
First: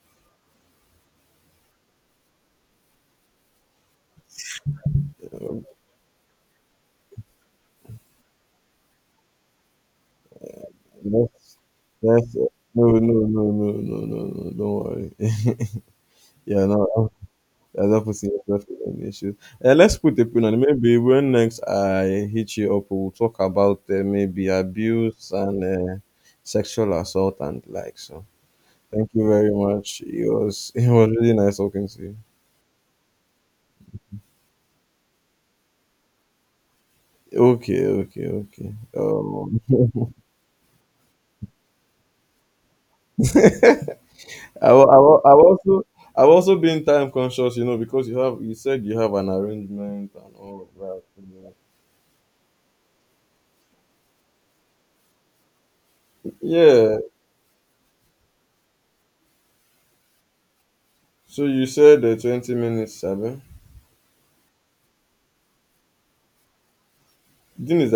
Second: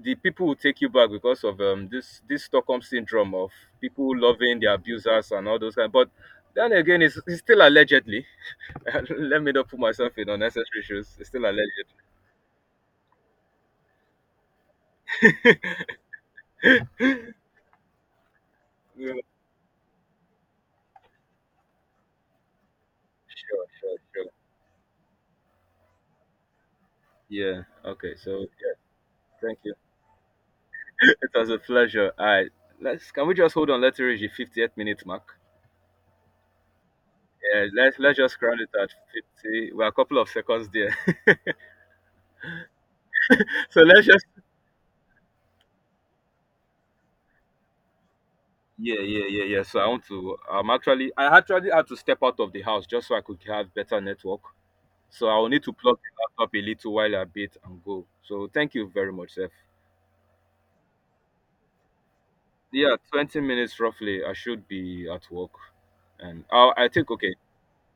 Speaker 1: the people will take you back because of um, this this Stockholm syndrome of people loving their abusers and all those kind. But then again, it's, it's still allegedly. Let me not put myself in unnecessary shoes. It's still alleged.
Speaker 2: That's that's no, no, no, no, no, no, no, don't worry. Yeah, no, you're not putting yourself in any
Speaker 1: Yeah,
Speaker 2: issues. Uh, let's put a pin on it. Maybe when next I hit you up, we'll talk
Speaker 1: sure,
Speaker 2: about,
Speaker 1: sure,
Speaker 2: uh,
Speaker 1: sure.
Speaker 2: maybe abuse and, uh, sexual assault and
Speaker 1: Yeah.
Speaker 2: the like.
Speaker 1: Okay.
Speaker 2: So,
Speaker 1: So yeah,
Speaker 2: thank you very
Speaker 1: thank you.
Speaker 2: much. It was it was
Speaker 1: It
Speaker 2: really
Speaker 1: was
Speaker 2: nice
Speaker 1: a
Speaker 2: talking to
Speaker 1: pleasure.
Speaker 2: you.
Speaker 1: All right. Let's. Can we just hold on? Let's reach the fifty-eight minute mark. Yeah.
Speaker 2: Okay,
Speaker 1: Let's let's
Speaker 2: okay,
Speaker 1: just crown it
Speaker 2: okay.
Speaker 1: at
Speaker 2: Um,
Speaker 1: fifty. We're a couple of seconds there. So let's just.
Speaker 2: I wa- I wa- I also I've also been time conscious, you know, because you have you said you
Speaker 1: Yeah,
Speaker 2: have
Speaker 1: yeah,
Speaker 2: an
Speaker 1: yeah, yeah. So I want
Speaker 2: arrangement and
Speaker 1: to.
Speaker 2: all
Speaker 1: I'm
Speaker 2: of that.
Speaker 1: actually. I actually had to step out of the house just so I could have better network. So I will need to plug the laptop a little
Speaker 2: Yeah.
Speaker 1: while a bit and go. So thank you very much, Seth.
Speaker 2: So you said the twenty minutes,
Speaker 1: Yeah, twenty
Speaker 2: seven.
Speaker 1: minutes roughly. I should be at work. And I I think okay,
Speaker 2: The thing is